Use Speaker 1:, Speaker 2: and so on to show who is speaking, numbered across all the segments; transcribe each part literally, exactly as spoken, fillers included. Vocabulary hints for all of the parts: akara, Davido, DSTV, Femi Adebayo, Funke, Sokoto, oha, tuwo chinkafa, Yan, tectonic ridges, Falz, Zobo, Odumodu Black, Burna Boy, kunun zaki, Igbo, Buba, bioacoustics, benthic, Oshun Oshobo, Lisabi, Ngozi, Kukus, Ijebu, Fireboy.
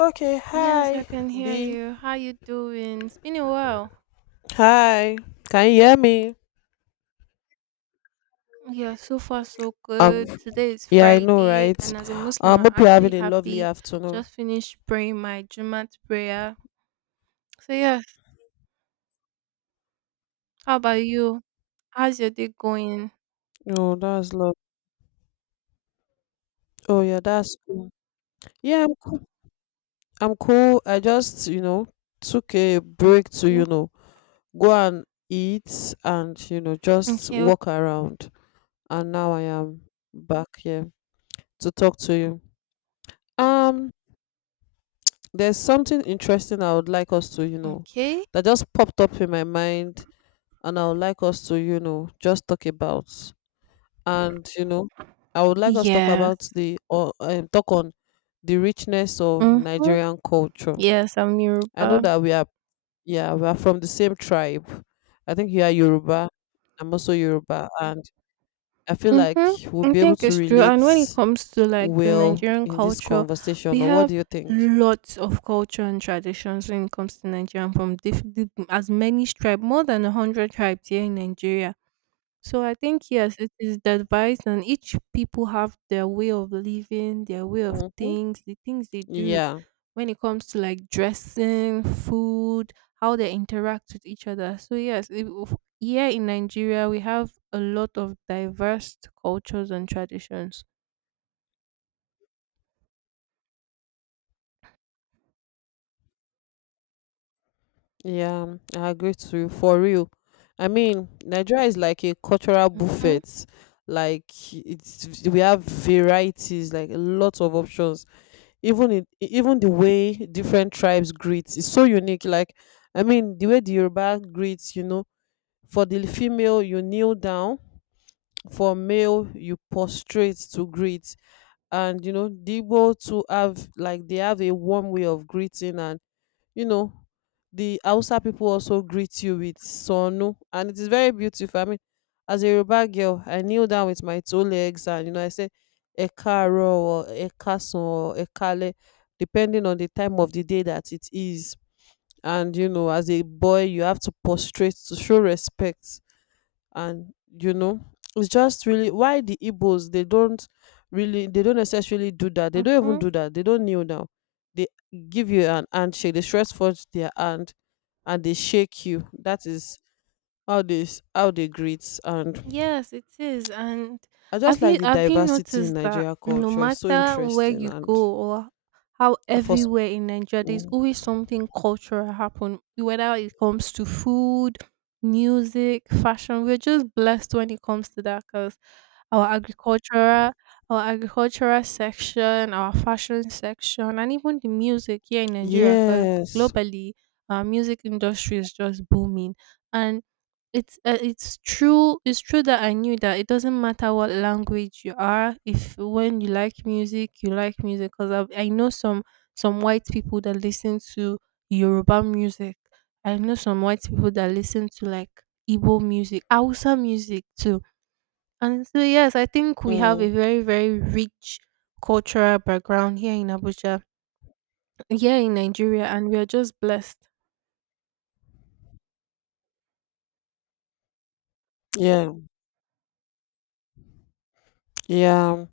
Speaker 1: Okay,
Speaker 2: Yes, I
Speaker 1: hi
Speaker 2: can
Speaker 1: B.
Speaker 2: hear you. How you doing? It's been a while.
Speaker 1: Hi. Can you hear me?
Speaker 2: Yeah, so far so
Speaker 1: Um
Speaker 2: good. Today is
Speaker 1: yeah, I know,
Speaker 2: Friday,
Speaker 1: right?
Speaker 2: and as a Muslim,
Speaker 1: Um
Speaker 2: I'm
Speaker 1: hope you're
Speaker 2: actually
Speaker 1: having a lovely
Speaker 2: happy.
Speaker 1: afternoon.
Speaker 2: Just finished praying my Jumat prayer. So yes, how about you? How's your day going?
Speaker 1: Oh, that's love. Oh yeah, that's cool. Yeah, I'm cool. I'm cool. I just, you know, took a break to, you
Speaker 2: Okay,
Speaker 1: know, go and eat and, you know, just
Speaker 2: okay, okay,
Speaker 1: walk around. And now I am back here to talk to you. Um, there's something interesting I would like us to, you know,
Speaker 2: okay.
Speaker 1: that just popped up in my mind and I would like us to, you know, just talk about and you know, I would like us to talk about
Speaker 2: Yes.
Speaker 1: the or um, talk on the richness of
Speaker 2: Mm-hmm.
Speaker 1: Nigerian culture.
Speaker 2: Yes, I'm
Speaker 1: I know
Speaker 2: Yoruba.
Speaker 1: that we are, yeah, we are from the same tribe. I think you are Yoruba. I'm also Yoruba and I feel like
Speaker 2: Mhm.
Speaker 1: we'll
Speaker 2: I
Speaker 1: be able
Speaker 2: think
Speaker 1: to
Speaker 2: it's true. And when it
Speaker 1: relate
Speaker 2: comes to like the
Speaker 1: well
Speaker 2: Nigerian
Speaker 1: in this
Speaker 2: culture, we
Speaker 1: conversation, or what
Speaker 2: have
Speaker 1: do you think?
Speaker 2: lots of culture and traditions when it comes to Nigeria from diff- diff- as many tribes, more than a hundred tribes here in Nigeria. So I think yes, it is the advice, and each people have their way of living, their way of
Speaker 1: Hmm.
Speaker 2: things, the things they do
Speaker 1: Yeah.
Speaker 2: when it comes to like dressing, food, how they interact with each other. So yes, it- of- here in Nigeria we have a lot of diverse cultures and traditions.
Speaker 1: Yeah, I agree to you for real. I mean, Nigeria is like a cultural buffet. Like it's we have varieties, like a lot of options. Even in even the way different tribes greet is so unique. Like I mean, the way the Yoruba greets, you know, for the female you kneel down, for male you prostrate to greet, and you know, the Igbo too have like they have a warm way of greeting, and you know the Hausa people also greet you with sonu, and it is very beautiful. I mean, as a Yoruba girl I kneel down with my two legs, and you know I say ekaro or ekasan or ekale, depending on the time of the day that it is. And you know as a boy you have to prostrate to show respect. And you know it's just really why the Igbos, they don't really they don't necessarily do that. They don't even
Speaker 2: hmm
Speaker 1: do that. They don't kneel down. They give you an handshake. They stretch forth their hand and they shake you. That is how they s- how they greet. And
Speaker 2: Yes, it is. And
Speaker 1: I just
Speaker 2: have
Speaker 1: like
Speaker 2: you
Speaker 1: the
Speaker 2: have you
Speaker 1: diversity in
Speaker 2: noticed that
Speaker 1: Nigeria
Speaker 2: no
Speaker 1: culture. It's so
Speaker 2: matter where
Speaker 1: interesting.
Speaker 2: you go
Speaker 1: And
Speaker 2: or how
Speaker 1: for s-
Speaker 2: everywhere in Nigeria, there's
Speaker 1: mm.
Speaker 2: always something cultural happen, whether it comes to food, music, fashion. We're just blessed when it comes to that because our agricultural our agricultural section, our fashion section, and even the music here in Nigeria, because
Speaker 1: Yes,
Speaker 2: globally our music industry is just booming. And it's uh, it's true. It's true that I knew that it doesn't matter what language you are. If when you like music, you like music. Cause I I know some some white people that listen to Yoruba music. I know some white people that listen to like Igbo music, Hausa music too. And so yes, I think we have a
Speaker 1: mm,
Speaker 2: very very rich cultural background here in Abuja, here in Nigeria, and we are just blessed.
Speaker 1: yeah, yeah,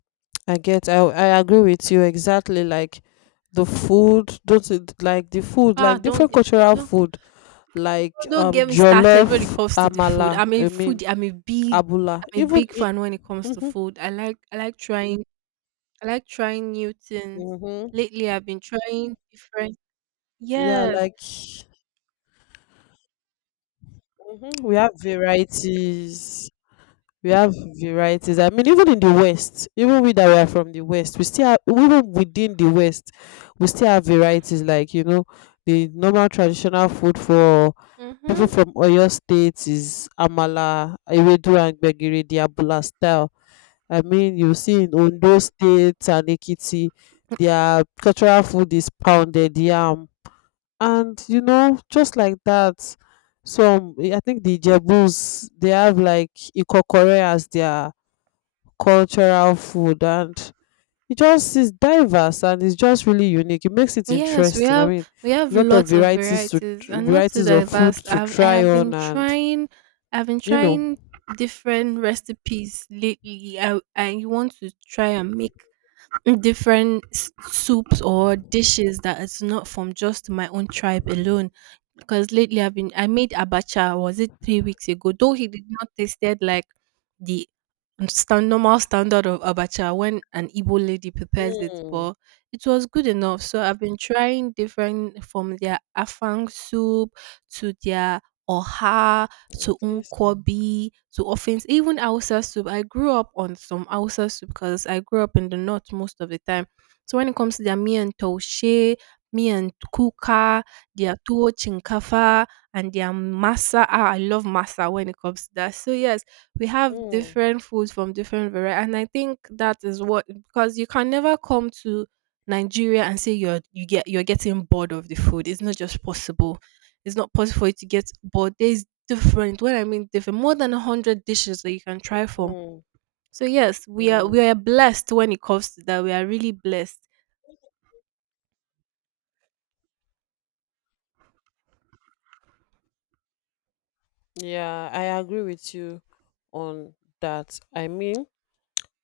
Speaker 1: I get. I I agree with you exactly. Like the food, those i- like the food,
Speaker 2: Ah,
Speaker 1: like
Speaker 2: don't
Speaker 1: different
Speaker 2: get-
Speaker 1: cultural
Speaker 2: don't
Speaker 1: food, like
Speaker 2: Oh, don't
Speaker 1: um
Speaker 2: get me started when it
Speaker 1: jollof,
Speaker 2: comes to the food.
Speaker 1: amala.
Speaker 2: I'm a
Speaker 1: I mean,
Speaker 2: foodie. I'm a big,
Speaker 1: abula.
Speaker 2: I'm a
Speaker 1: Even
Speaker 2: big
Speaker 1: i-
Speaker 2: fan when it comes to
Speaker 1: mhm,
Speaker 2: food. I like, I like trying, I like trying new things.
Speaker 1: mhm,
Speaker 2: Lately, I've been trying different.
Speaker 1: yeah,
Speaker 2: Yes.
Speaker 1: like, mhm, we have varieties. We have varieties. I mean, even in the West, even we that we are from the West, we still have, even within the West, we still have varieties. Like you know the normal traditional food for people
Speaker 2: Mm-hmm.
Speaker 1: from Oyo State is amala, ewedu and gbegiri, the abula style. I mean, you see in Ondo State and Ekiti, their cultural food is pounded yam. And you know just like that, some eh, I think the Jebus, they have like ikokore as their cultural food. And it just is diverse, and it's just really unique, it makes it
Speaker 2: Yes, we
Speaker 1: interesting. I
Speaker 2: have
Speaker 1: mean,
Speaker 2: we have
Speaker 1: a lot of
Speaker 2: lots of
Speaker 1: varieties to
Speaker 2: varieties and not too
Speaker 1: varieties of food
Speaker 2: diverse.
Speaker 1: to
Speaker 2: I've I
Speaker 1: try
Speaker 2: have been
Speaker 1: on. And
Speaker 2: trying I've been
Speaker 1: you know
Speaker 2: trying different recipes lately. I I want to try and make different s- soups or dishes that is not from just my own tribe alone. Because lately I've been I made abacha was it three weeks ago? Though he did not tasted like the stand, normal standard of abacha when an Igbo lady prepares it,
Speaker 1: mm,
Speaker 2: but it was good enough. So I've been trying different from their afang soup to their oha to
Speaker 1: at least
Speaker 2: unkobi to often even Hausa soup. I grew up on some Hausa soup because I grew up in the north most of the time. So when it comes to their miyan taushe, miyan kuka, their tuwo chinkafa, and their masa, ah, I love masa when it comes to that. So yes, we have
Speaker 1: mm,
Speaker 2: different foods from different variety, and I think that is what because you can never come to Nigeria and say you're you get you're getting bored of the food. It's not just possible. It's not possible for you to get bored. There's different. When I mean different, more than a hundred dishes that you can try from.
Speaker 1: mm,
Speaker 2: So yes, we are we
Speaker 1: mm.
Speaker 2: are blessed when it comes to that. We are really blessed.
Speaker 1: Yeah, I agree with you on that. I mean,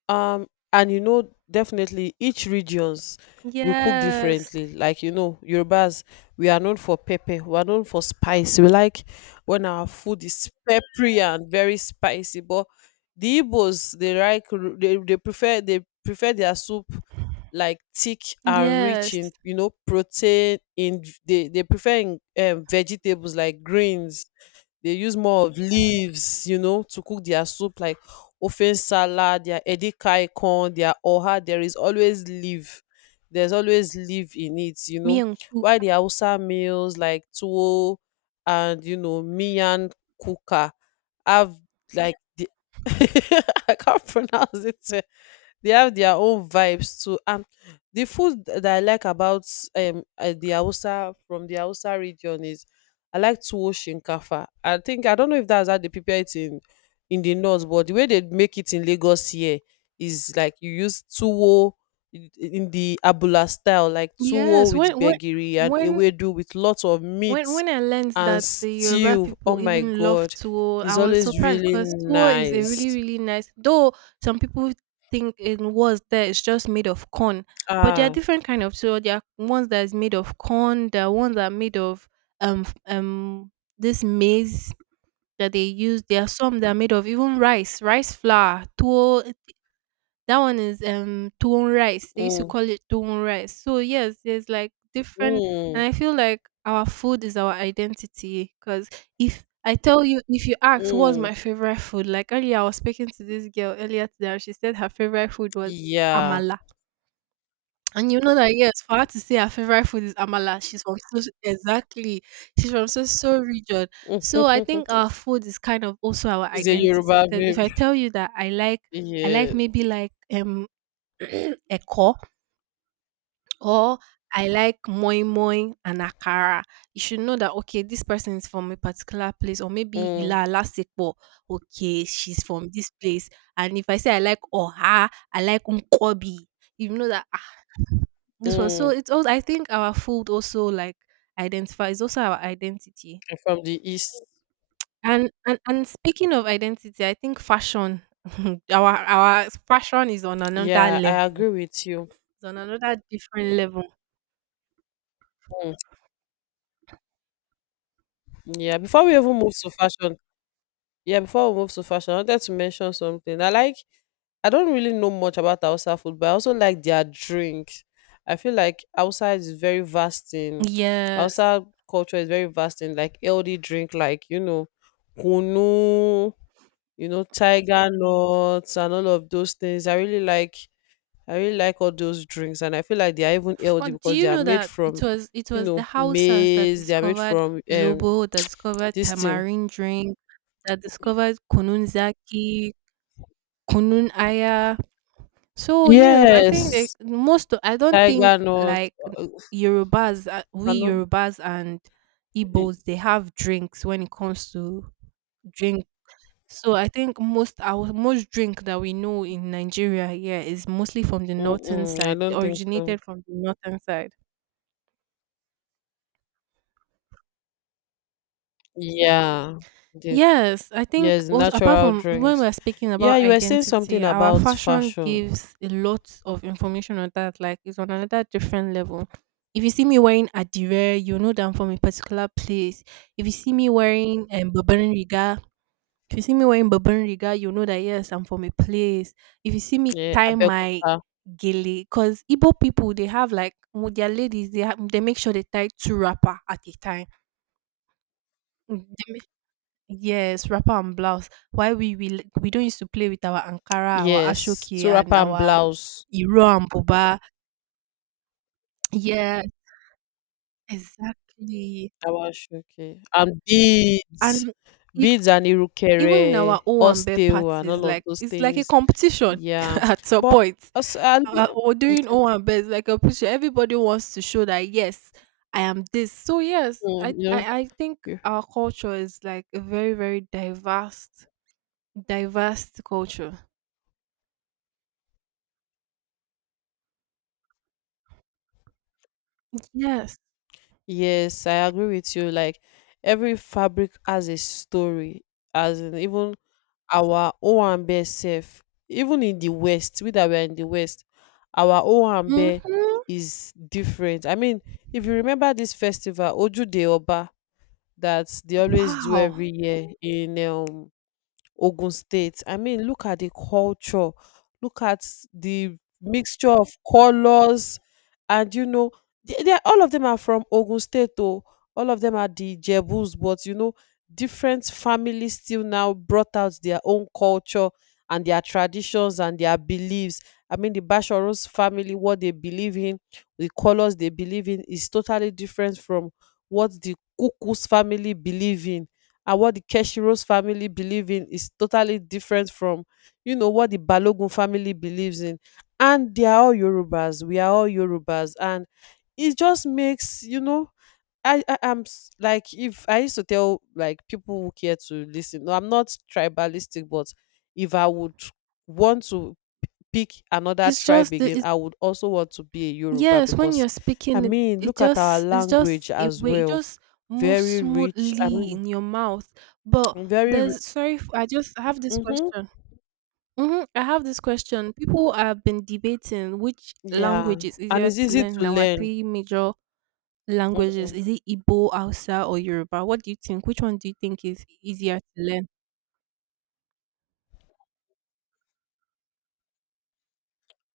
Speaker 1: um and you know definitely each regions we cook
Speaker 2: Yes.
Speaker 1: differently. Like you know Yorubas, we are known for pepper, we are known for spice. We like when our food is peppery and very spicy. But the Igbos, they like r- they, they prefer they prefer their soup like thick and rich
Speaker 2: Yes.
Speaker 1: in you know protein. In they, they prefer in um, vegetables like greens. They use more of leaves, you know, to cook their soup, like ofen salad, their edikaikong, their oha. There is always leaf. There's always leaf in it, you
Speaker 2: Me
Speaker 1: know.
Speaker 2: and
Speaker 1: While
Speaker 2: Kuka.
Speaker 1: the Hausa meals like tuwo and you know miyan kuka have like the I can't pronounce it. They have their own vibes too. And the food that I like about um uh, the Hausa from the Hausa region is, I like tuwo shinkafa. I think I don't know if that's how they prepare it in in the north, but the way they make it in Lagos here is like you use tuwo in in the abula style, like tuwo
Speaker 2: Yes.
Speaker 1: with
Speaker 2: When when
Speaker 1: gbegiri and
Speaker 2: when
Speaker 1: ewedu with lots of
Speaker 2: When
Speaker 1: meat
Speaker 2: when I learned
Speaker 1: and
Speaker 2: that the Yoruba
Speaker 1: stew. Oh
Speaker 2: people
Speaker 1: my
Speaker 2: even love
Speaker 1: god,
Speaker 2: tuwo, I
Speaker 1: it's
Speaker 2: was
Speaker 1: always
Speaker 2: surprised
Speaker 1: really
Speaker 2: because tuwo is a really
Speaker 1: nice.
Speaker 2: really nice. Though some people think it was there, it's just made of corn, but there are
Speaker 1: Ah,
Speaker 2: different kind of tuwo. There are ones that is made of corn. There are ones that are made of um f- um this maize that they use. There are some that are made of even rice, rice flour, tuwo that one is um tuwon rice. They used to
Speaker 1: mm,
Speaker 2: call it tuwon rice. So yes, there's like different,
Speaker 1: mm.
Speaker 2: and I feel like our food is our identity. Cause if I tell you, if you ask what's
Speaker 1: Mm.
Speaker 2: my favorite food, like earlier I was speaking to this girl earlier today, and she said her favorite food was
Speaker 1: Yeah.
Speaker 2: amala. And you know that yes, for her to say her favorite food is amala, she's from so so, exactly, she's from so so region. So I think our food is kind of also our
Speaker 1: She's a
Speaker 2: identity.
Speaker 1: Yoruba
Speaker 2: Because if
Speaker 1: babe.
Speaker 2: I tell you that I like, I like
Speaker 1: Yeah.
Speaker 2: maybe like um ẹ̀kọ or I like moin-moin and akara, you should know that, okay, this person is from a particular place or maybe
Speaker 1: Mm.
Speaker 2: ilá alásèpọ̀, okay, she's from this place. And if I say I like ọ̀há, I like Unkobi, you know that, ah, this one. So
Speaker 1: Mm.
Speaker 2: it's also I think our food also like identifies also our identity.
Speaker 1: And from the east.
Speaker 2: And and and speaking of identity, I think fashion, our our fashion is on another
Speaker 1: Yeah, I
Speaker 2: level.
Speaker 1: agree with you.
Speaker 2: It's on another different level.
Speaker 1: Mm. Yeah. Before we even move to fashion, yeah, before we move to fashion, I wanted to mention something. I like, I don't really know much about Hausa food, but I also like their drinks. I feel like Hausa is very vast in
Speaker 2: Yes.
Speaker 1: Hausa culture is very vast in, like, healthy drink, like you know, kunu, you know, tiger nuts and all of those things. I really like I really like all those drinks, and I feel like they are even healthy
Speaker 2: But do
Speaker 1: because
Speaker 2: you
Speaker 1: they are
Speaker 2: know
Speaker 1: made
Speaker 2: that it
Speaker 1: from,
Speaker 2: was it
Speaker 1: you
Speaker 2: was the
Speaker 1: know,
Speaker 2: Hausas that
Speaker 1: maize, they are made
Speaker 2: discovered
Speaker 1: from um
Speaker 2: Zobo, that discovered
Speaker 1: this thing.
Speaker 2: tamarind drink, that discovered kunun zaki, kunun aya. So yes, I think they,
Speaker 1: Yes.
Speaker 2: most. Of, I don't
Speaker 1: Tiger
Speaker 2: think
Speaker 1: nuts.
Speaker 2: like
Speaker 1: uh,
Speaker 2: Yorubas, uh,
Speaker 1: I
Speaker 2: we
Speaker 1: don't
Speaker 2: Yorubas and
Speaker 1: eh,
Speaker 2: Igbos, they have drinks when it comes to drink. So I think most our most drink that we know in Nigeria here is mostly from the northern
Speaker 1: mm-mm, I
Speaker 2: side,
Speaker 1: don't think so.
Speaker 2: originated from the northern side.
Speaker 1: Yeah. The,
Speaker 2: Yes, I think
Speaker 1: yes,
Speaker 2: also apart
Speaker 1: natural
Speaker 2: from when
Speaker 1: drinks.
Speaker 2: we're speaking
Speaker 1: Yeah,
Speaker 2: about
Speaker 1: you were saying something
Speaker 2: identity, our
Speaker 1: about
Speaker 2: fashion
Speaker 1: fashion.
Speaker 2: gives a lot of information on that. Like it's on another different level. If you see me wearing Adire, you know that I'm from a particular place. If you see me wearing um, Barbarian Riga, if you see me wearing Barbarian Riga, you know that yes, I'm from a place. If you see me
Speaker 1: Yeah,
Speaker 2: tie my
Speaker 1: Abeokuta.
Speaker 2: gele, because Igbo people they have like with their ladies, they have, they make sure they tie two wrapper at a time. Mm, yes, wrapper and blouse. Why we will we don't used to play with our Ankara, our
Speaker 1: Yes.
Speaker 2: Ashoke, and
Speaker 1: Surapa and
Speaker 2: our
Speaker 1: blouse.
Speaker 2: Iro and Buba. Yeah, exactly.
Speaker 1: Awashoki and beads,
Speaker 2: And e-
Speaker 1: beads and
Speaker 2: even
Speaker 1: irukere,
Speaker 2: in our Owambe
Speaker 1: osteo and all
Speaker 2: parties,
Speaker 1: of
Speaker 2: like
Speaker 1: those
Speaker 2: it's like
Speaker 1: things.
Speaker 2: a competition
Speaker 1: Yeah,
Speaker 2: at some
Speaker 1: but
Speaker 2: point.
Speaker 1: also, and,
Speaker 2: Uh, or doing
Speaker 1: okay,
Speaker 2: Owambe is like a competition. Everybody wants to show that yes, I am this. So yes,
Speaker 1: mm,
Speaker 2: I
Speaker 1: you know,
Speaker 2: I, I think
Speaker 1: you-
Speaker 2: our culture is like a very very diverse diverse culture. Yes.
Speaker 1: yes, I agree with you. Like every fabric has a story, as in even our Owambe self, even in the West, we that were in the West, our Owambe
Speaker 2: Hmm.
Speaker 1: is different. I mean, if you remember this festival, Ojude Oba, that they always do
Speaker 2: Wow!
Speaker 1: every year in um Ogun State. I mean, look at the culture, look at the mixture of colors, and you know, they, they are- all of them are from Ogun State, though. All of them are the Jebus, but you know, different families still now brought out their own culture and their traditions and their beliefs. I mean, the Basharos family, what they believe in, the colors they believe in, is totally different from what the Kukus family believe in, and what the Keshiro's family believe in is totally different from, you know, what the Balogun family believes in. And they are all Yorubas. We are all Yorubas. And it just makes, you know, I, I am s- like, if I used to tell like people who care to listen. No, I'm not tribalistic, but if I would want to pick another
Speaker 2: It's
Speaker 1: tribe
Speaker 2: just the
Speaker 1: again,
Speaker 2: it's
Speaker 1: I would also want to be a Yoruba
Speaker 2: yes, when
Speaker 1: because
Speaker 2: you're
Speaker 1: I
Speaker 2: speaking it
Speaker 1: mean,
Speaker 2: it
Speaker 1: look at our
Speaker 2: just it's just
Speaker 1: language
Speaker 2: a
Speaker 1: as
Speaker 2: way it
Speaker 1: well.
Speaker 2: just moves
Speaker 1: Very rich. I
Speaker 2: smoothly
Speaker 1: mean,
Speaker 2: in your mouth. But
Speaker 1: very.
Speaker 2: there's sorry f- I just I have this
Speaker 1: Mhm.
Speaker 2: question. Hmm, I have this question. People have been debating which
Speaker 1: Yeah,
Speaker 2: language is
Speaker 1: and
Speaker 2: easier
Speaker 1: it's
Speaker 2: to
Speaker 1: easy
Speaker 2: learn
Speaker 1: to
Speaker 2: in our
Speaker 1: learn.
Speaker 2: three major languages?
Speaker 1: Mhm.
Speaker 2: Is it Igbo, Hausa, or Yoruba? What do you think? Which one do you think is easier to learn?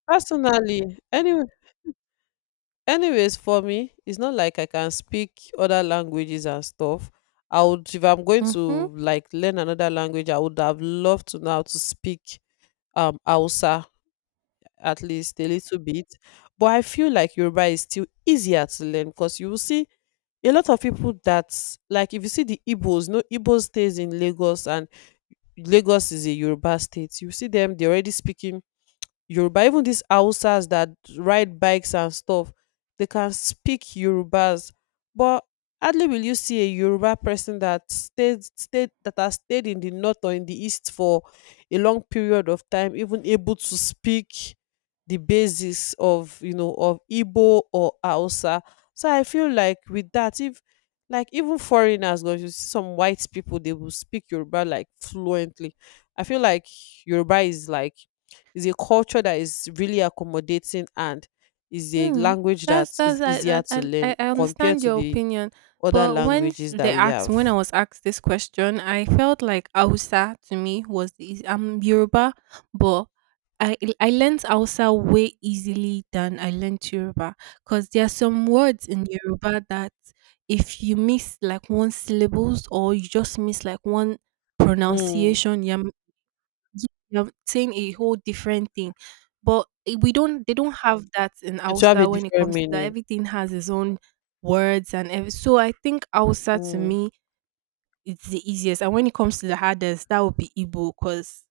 Speaker 1: Personally, anyway, anyways, for me, it's not like I can speak other languages and stuff. I would, if I'm going
Speaker 2: Hmm.
Speaker 1: to like learn another language, I would have loved to know how to speak um Hausa, at least a little bit. But I feel like Yoruba is still easier to learn because you will see a lot of people that, like if you see the Igbos, no Igbo stays in Lagos, and Lagos is a Yoruba state. You see them, they already speaking Yoruba, even these Hausas that ride bikes and stuff, they can speak Yorubas. But hardly will you see a Yoruba person that stayed, stayed that has stayed in the north or in the east for a long period of time, even able to speak the basis of you know of Igbo or Hausa. So I feel like with that, if like even foreigners, because you see some white people, they will speak Yoruba like fluently. I feel like Yoruba is like is a culture that is really accommodating and is a
Speaker 2: Hmm.
Speaker 1: language that
Speaker 2: that's that's
Speaker 1: is
Speaker 2: I
Speaker 1: easier
Speaker 2: I
Speaker 1: to
Speaker 2: I
Speaker 1: learn
Speaker 2: I
Speaker 1: compared
Speaker 2: understand
Speaker 1: to
Speaker 2: your
Speaker 1: the
Speaker 2: opinion,
Speaker 1: other
Speaker 2: but when
Speaker 1: languages
Speaker 2: they
Speaker 1: that we
Speaker 2: asked when I
Speaker 1: have.
Speaker 2: was asked this question, I felt like Hausa to me was the eas- I'm Yoruba, but I I learned Hausa way easily than I learned Yoruba because there are some words in Yoruba that if you miss like one syllables or you just miss like one
Speaker 1: Mm.
Speaker 2: pronunciation, you're yeah, you're saying a whole different thing. But eh, we don't they don't have that in
Speaker 1: It will have a
Speaker 2: Hausa when it
Speaker 1: different
Speaker 2: comes to that.
Speaker 1: meaning.
Speaker 2: Everything has its own words and every, so I think Hausa to
Speaker 1: Mm.
Speaker 2: me it's the easiest. And when it comes to the hardest, that would be Igbo because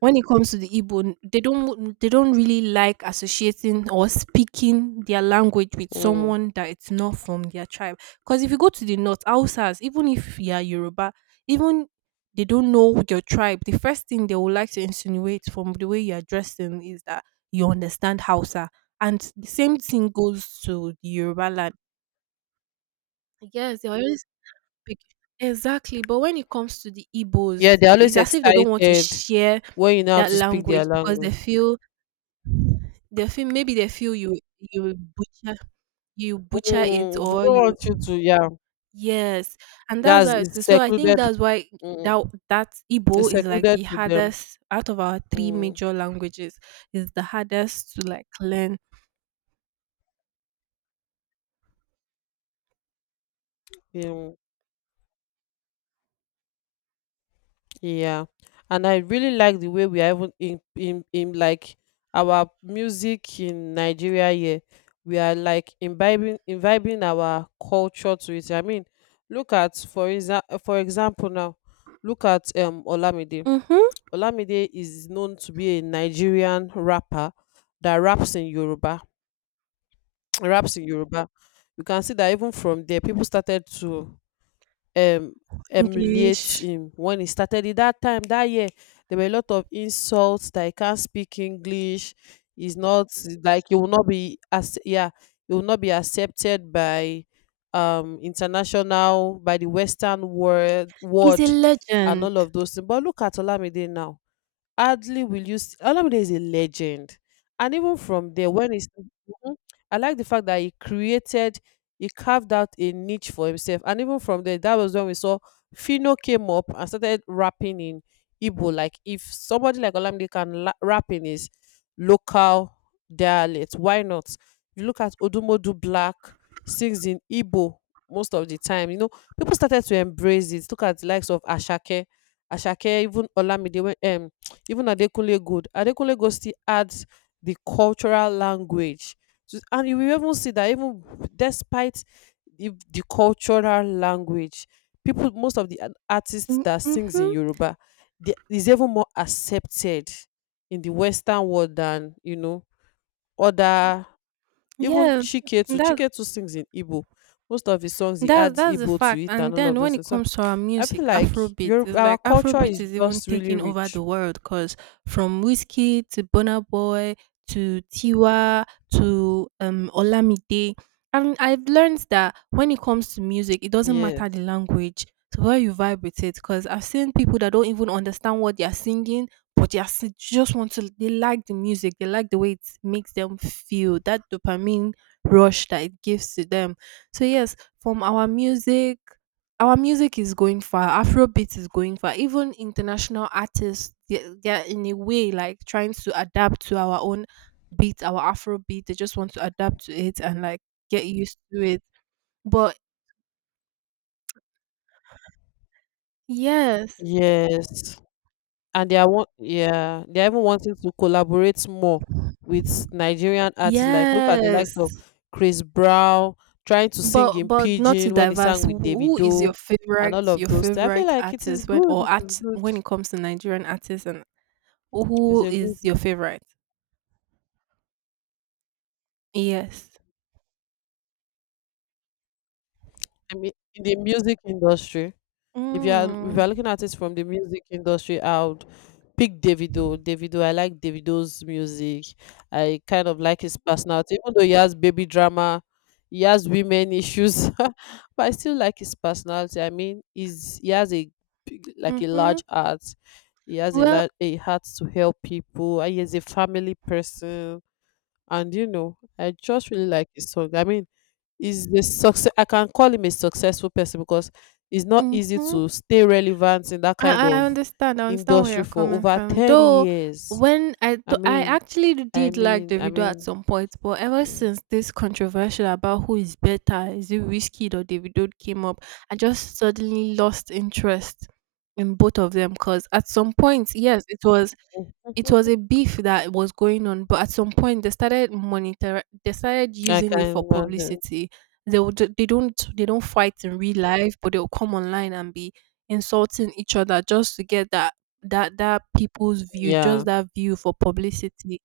Speaker 2: when it comes to the Igbo, they don't they don't really like associating or speaking their language with
Speaker 1: Mm.
Speaker 2: someone that it's not from their tribe. Because if you go to the north, Hausas, even if you are Yoruba, even they don't know your tribe, the first thing they would like to insinuate from the way you are dressing is that you understand Hausa. And the same thing goes to the Yoruba land. Yes, they always big issue, exactly, but when it comes to the
Speaker 1: Yeah,
Speaker 2: Igbos,
Speaker 1: they're
Speaker 2: it
Speaker 1: always
Speaker 2: is as if they don't want to
Speaker 1: excited
Speaker 2: share
Speaker 1: when you know how
Speaker 2: that
Speaker 1: to speak their
Speaker 2: language because they
Speaker 1: language.
Speaker 2: feel they feel maybe they feel you you will butcher you butcher it
Speaker 1: Mm. They don't
Speaker 2: or you
Speaker 1: want you to, yeah.
Speaker 2: yes, and that's
Speaker 1: That's,
Speaker 2: how it
Speaker 1: it's
Speaker 2: is. So I think
Speaker 1: secluded.
Speaker 2: that's why
Speaker 1: Mm.
Speaker 2: that that Igbo
Speaker 1: It's
Speaker 2: is like
Speaker 1: secluded
Speaker 2: the
Speaker 1: to them.
Speaker 2: hardest out of our three
Speaker 1: Mm.
Speaker 2: major languages is the hardest to like learn.
Speaker 1: Yeah. Yeah, and I really like the way we are, even in in in like our music in Nigeria here. We are like imbibing imbibing our culture to it. I mean, look at for exa- uh, for example now, look at um Olamide.
Speaker 2: Mhm.
Speaker 1: Olamide is known to be a Nigerian rapper that raps in Yoruba, raps in Yoruba. You can see that even from there, people started to um emulate
Speaker 2: English
Speaker 1: him. When he started it that time that year, there were a lot of insults that he can't speak English, he's not, like he will not be as, yeah, he will not be accepted by um international, by the Western world
Speaker 2: is a
Speaker 1: world and
Speaker 2: legend.
Speaker 1: all of those things. But look at Olamide now. Hardly will you see, Olamide is a legend. And even from there, when he's Mhm. I like the fact that he created, he carved out a niche for himself. And even from there, that was when we saw Fino came up and started rapping in Igbo. Like if somebody like Olamide can la- rap in his local dialect, why not? You look at Odumodu Black sings in Igbo most of the time. You know, people started to embrace it. Look at the likes of Ashake. Ashake, even Olamide, when um, even Adekunle Gold, Adekunle Gold still adds the cultural language. to- And you will even see that even despite the, the cultural language, people, most of the ar- artists
Speaker 2: Mm,
Speaker 1: that sings in
Speaker 2: mhm.
Speaker 1: Yoruba, they, is even more accepted in the Western world than, you know, other, even
Speaker 2: Yes,
Speaker 1: Chiketu.
Speaker 2: that's
Speaker 1: Chiketu sings in Igbo. Most of his songs, he
Speaker 2: That's
Speaker 1: adds
Speaker 2: that's the
Speaker 1: Igbo to
Speaker 2: fact.
Speaker 1: it
Speaker 2: And
Speaker 1: and all
Speaker 2: then
Speaker 1: of
Speaker 2: when
Speaker 1: those
Speaker 2: it
Speaker 1: things. So
Speaker 2: comes to our
Speaker 1: I
Speaker 2: music,
Speaker 1: feel like
Speaker 2: Afrobeat
Speaker 1: your,
Speaker 2: it's
Speaker 1: our
Speaker 2: like
Speaker 1: culture
Speaker 2: Afrobeat
Speaker 1: is
Speaker 2: is even
Speaker 1: just really
Speaker 2: taking over
Speaker 1: rich.
Speaker 2: the world. Cause from Whiskey to Burna Boy to Tiwa to um Olamide, and I've learned that when it comes to music, it doesn't
Speaker 1: Yes.
Speaker 2: matter the language. So where you vibe with it, because I've seen people that don't even understand what they're singing, but they are si- just want to. They like the music. They like the way it makes them feel. That dopamine rush that it gives to them. So yes, from our music, our music is going far. Afrobeat is going far. Even international artists, they're, they're in a way like trying to adapt to our own beat, our Afrobeat. They just want to adapt to it and like get used to it. But yes.
Speaker 1: Yes, and they are want yeah, they are even wanting to collaborate more with Nigerian artists. Like look at the
Speaker 2: Yes.
Speaker 1: likes of Chris Brown trying to sing
Speaker 2: But
Speaker 1: in
Speaker 2: but not to
Speaker 1: pidgin when he
Speaker 2: diverse.
Speaker 1: sang
Speaker 2: Who
Speaker 1: with
Speaker 2: who is your
Speaker 1: Davido and
Speaker 2: favorite,
Speaker 1: all of
Speaker 2: your
Speaker 1: those things. I feel
Speaker 2: favorite
Speaker 1: like it is
Speaker 2: artist when,
Speaker 1: good.
Speaker 2: or
Speaker 1: It is
Speaker 2: art
Speaker 1: good.
Speaker 2: when it comes to Nigerian artists, and
Speaker 1: It's
Speaker 2: who
Speaker 1: a good
Speaker 2: is your
Speaker 1: one.
Speaker 2: favorite? Yes.
Speaker 1: I mean, in the music industry. if you are if you
Speaker 2: Mm.
Speaker 1: are looking at it from the music industry, I would pick Davido. Davido, I like Davido's music. I kind of like his personality, even though he has baby drama, he has women issues, but I still like his personality. I mean, he's he has a big- like a
Speaker 2: Mhm.
Speaker 1: large heart. He has a
Speaker 2: Well,
Speaker 1: large a heart to help people. And he is a family person, and you know, I just really like his song. I mean, is the success, I can call him a successful person because it's not easy
Speaker 2: mhm.
Speaker 1: to stay relevant in that
Speaker 2: I
Speaker 1: kind
Speaker 2: I I
Speaker 1: of
Speaker 2: understand. I understand where you're
Speaker 1: industry for
Speaker 2: coming
Speaker 1: over
Speaker 2: from.
Speaker 1: ten
Speaker 2: Though
Speaker 1: years.
Speaker 2: when I
Speaker 1: i
Speaker 2: th- I
Speaker 1: mean
Speaker 2: actually
Speaker 1: i
Speaker 2: did like
Speaker 1: mean
Speaker 2: the
Speaker 1: i
Speaker 2: video at
Speaker 1: mean
Speaker 2: some point, but ever
Speaker 1: yeah,
Speaker 2: since this controversial about who is better, is it Whiskey or Davido, came up, I just suddenly lost interest in both of them, because at some point, yes, it was it was a beef that was going on, but at some point they started monitor they started
Speaker 1: I
Speaker 2: using
Speaker 1: can
Speaker 2: it for
Speaker 1: imagine.
Speaker 2: publicity. They would they don't they don't fight in real life, but they'll come online and be insulting each other just to get that, that that people's view, just
Speaker 1: Yeah.
Speaker 2: that view for publicity.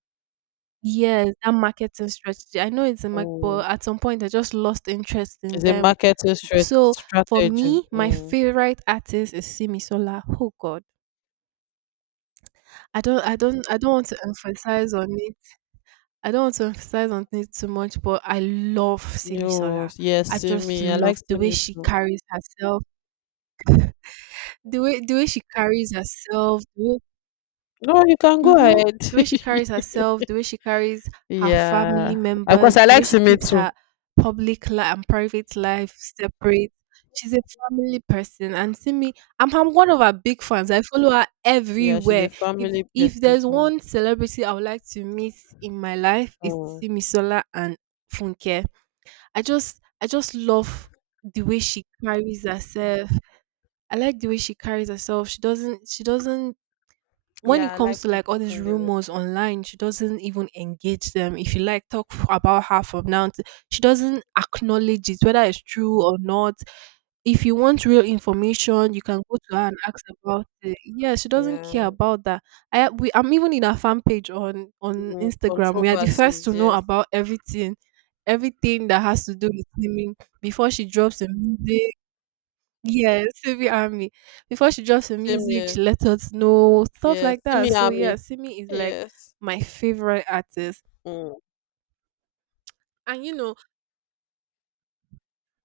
Speaker 2: Yes, that marketing strategy. I know it's a mark,
Speaker 1: Mm.
Speaker 2: but at some point I just lost interest in
Speaker 1: It's a
Speaker 2: them.
Speaker 1: marketing strat-
Speaker 2: So for
Speaker 1: strategy.
Speaker 2: me, my
Speaker 1: Mm.
Speaker 2: favorite artist is Simi Sola. Oh God, I don't, I don't, I don't want to emphasize on it. I don't want to emphasize on it too much, but I love Simi Sola.
Speaker 1: Yes,
Speaker 2: I
Speaker 1: yes, see
Speaker 2: just
Speaker 1: me. I like
Speaker 2: love
Speaker 1: see
Speaker 2: the way
Speaker 1: me.
Speaker 2: she carries herself, the way the way she carries herself, the way.
Speaker 1: No, you can go
Speaker 2: Mhm.
Speaker 1: ahead.
Speaker 2: The way she carries herself, the way she carries her family
Speaker 1: Yeah. Of course,
Speaker 2: members,
Speaker 1: I
Speaker 2: the way
Speaker 1: like
Speaker 2: she
Speaker 1: Simi
Speaker 2: keeps
Speaker 1: too.
Speaker 2: her public life and private life separate. She's a family person, and see me, I'm, I'm one of her big fans. I follow her
Speaker 1: Yeah, she's
Speaker 2: everywhere.
Speaker 1: a
Speaker 2: If
Speaker 1: family
Speaker 2: if
Speaker 1: person
Speaker 2: there's
Speaker 1: too.
Speaker 2: one celebrity I would like to meet in my life, it's
Speaker 1: Mm.
Speaker 2: Simisola and Funke. I just I just love the way she carries herself. I like the way she carries herself. She doesn't she doesn't when it
Speaker 1: Yeah, I like
Speaker 2: comes to like all these
Speaker 1: talking the
Speaker 2: rumors online, she doesn't even engage them. If you like talk f- about her from now, to, she doesn't acknowledge it, whether it's true or not. If you want real information, you can go to her and ask about it. Yeah, she doesn't care
Speaker 1: Yeah.
Speaker 2: about that. I we I'm even in her fan page on on
Speaker 1: Mm,
Speaker 2: Instagram. We are the first to
Speaker 1: controversies,
Speaker 2: know
Speaker 1: yes.
Speaker 2: about everything, everything that has to do with swimming before she drops the music. Yes, Simi Army. Before she drops her
Speaker 1: Same
Speaker 2: music, she
Speaker 1: here.
Speaker 2: let us know stuff
Speaker 1: Yes,
Speaker 2: like
Speaker 1: yeah,
Speaker 2: that.
Speaker 1: Simi
Speaker 2: So
Speaker 1: Ami.
Speaker 2: yeah, Simi is like
Speaker 1: Yes.
Speaker 2: my favorite artist,
Speaker 1: Mm.
Speaker 2: and you know,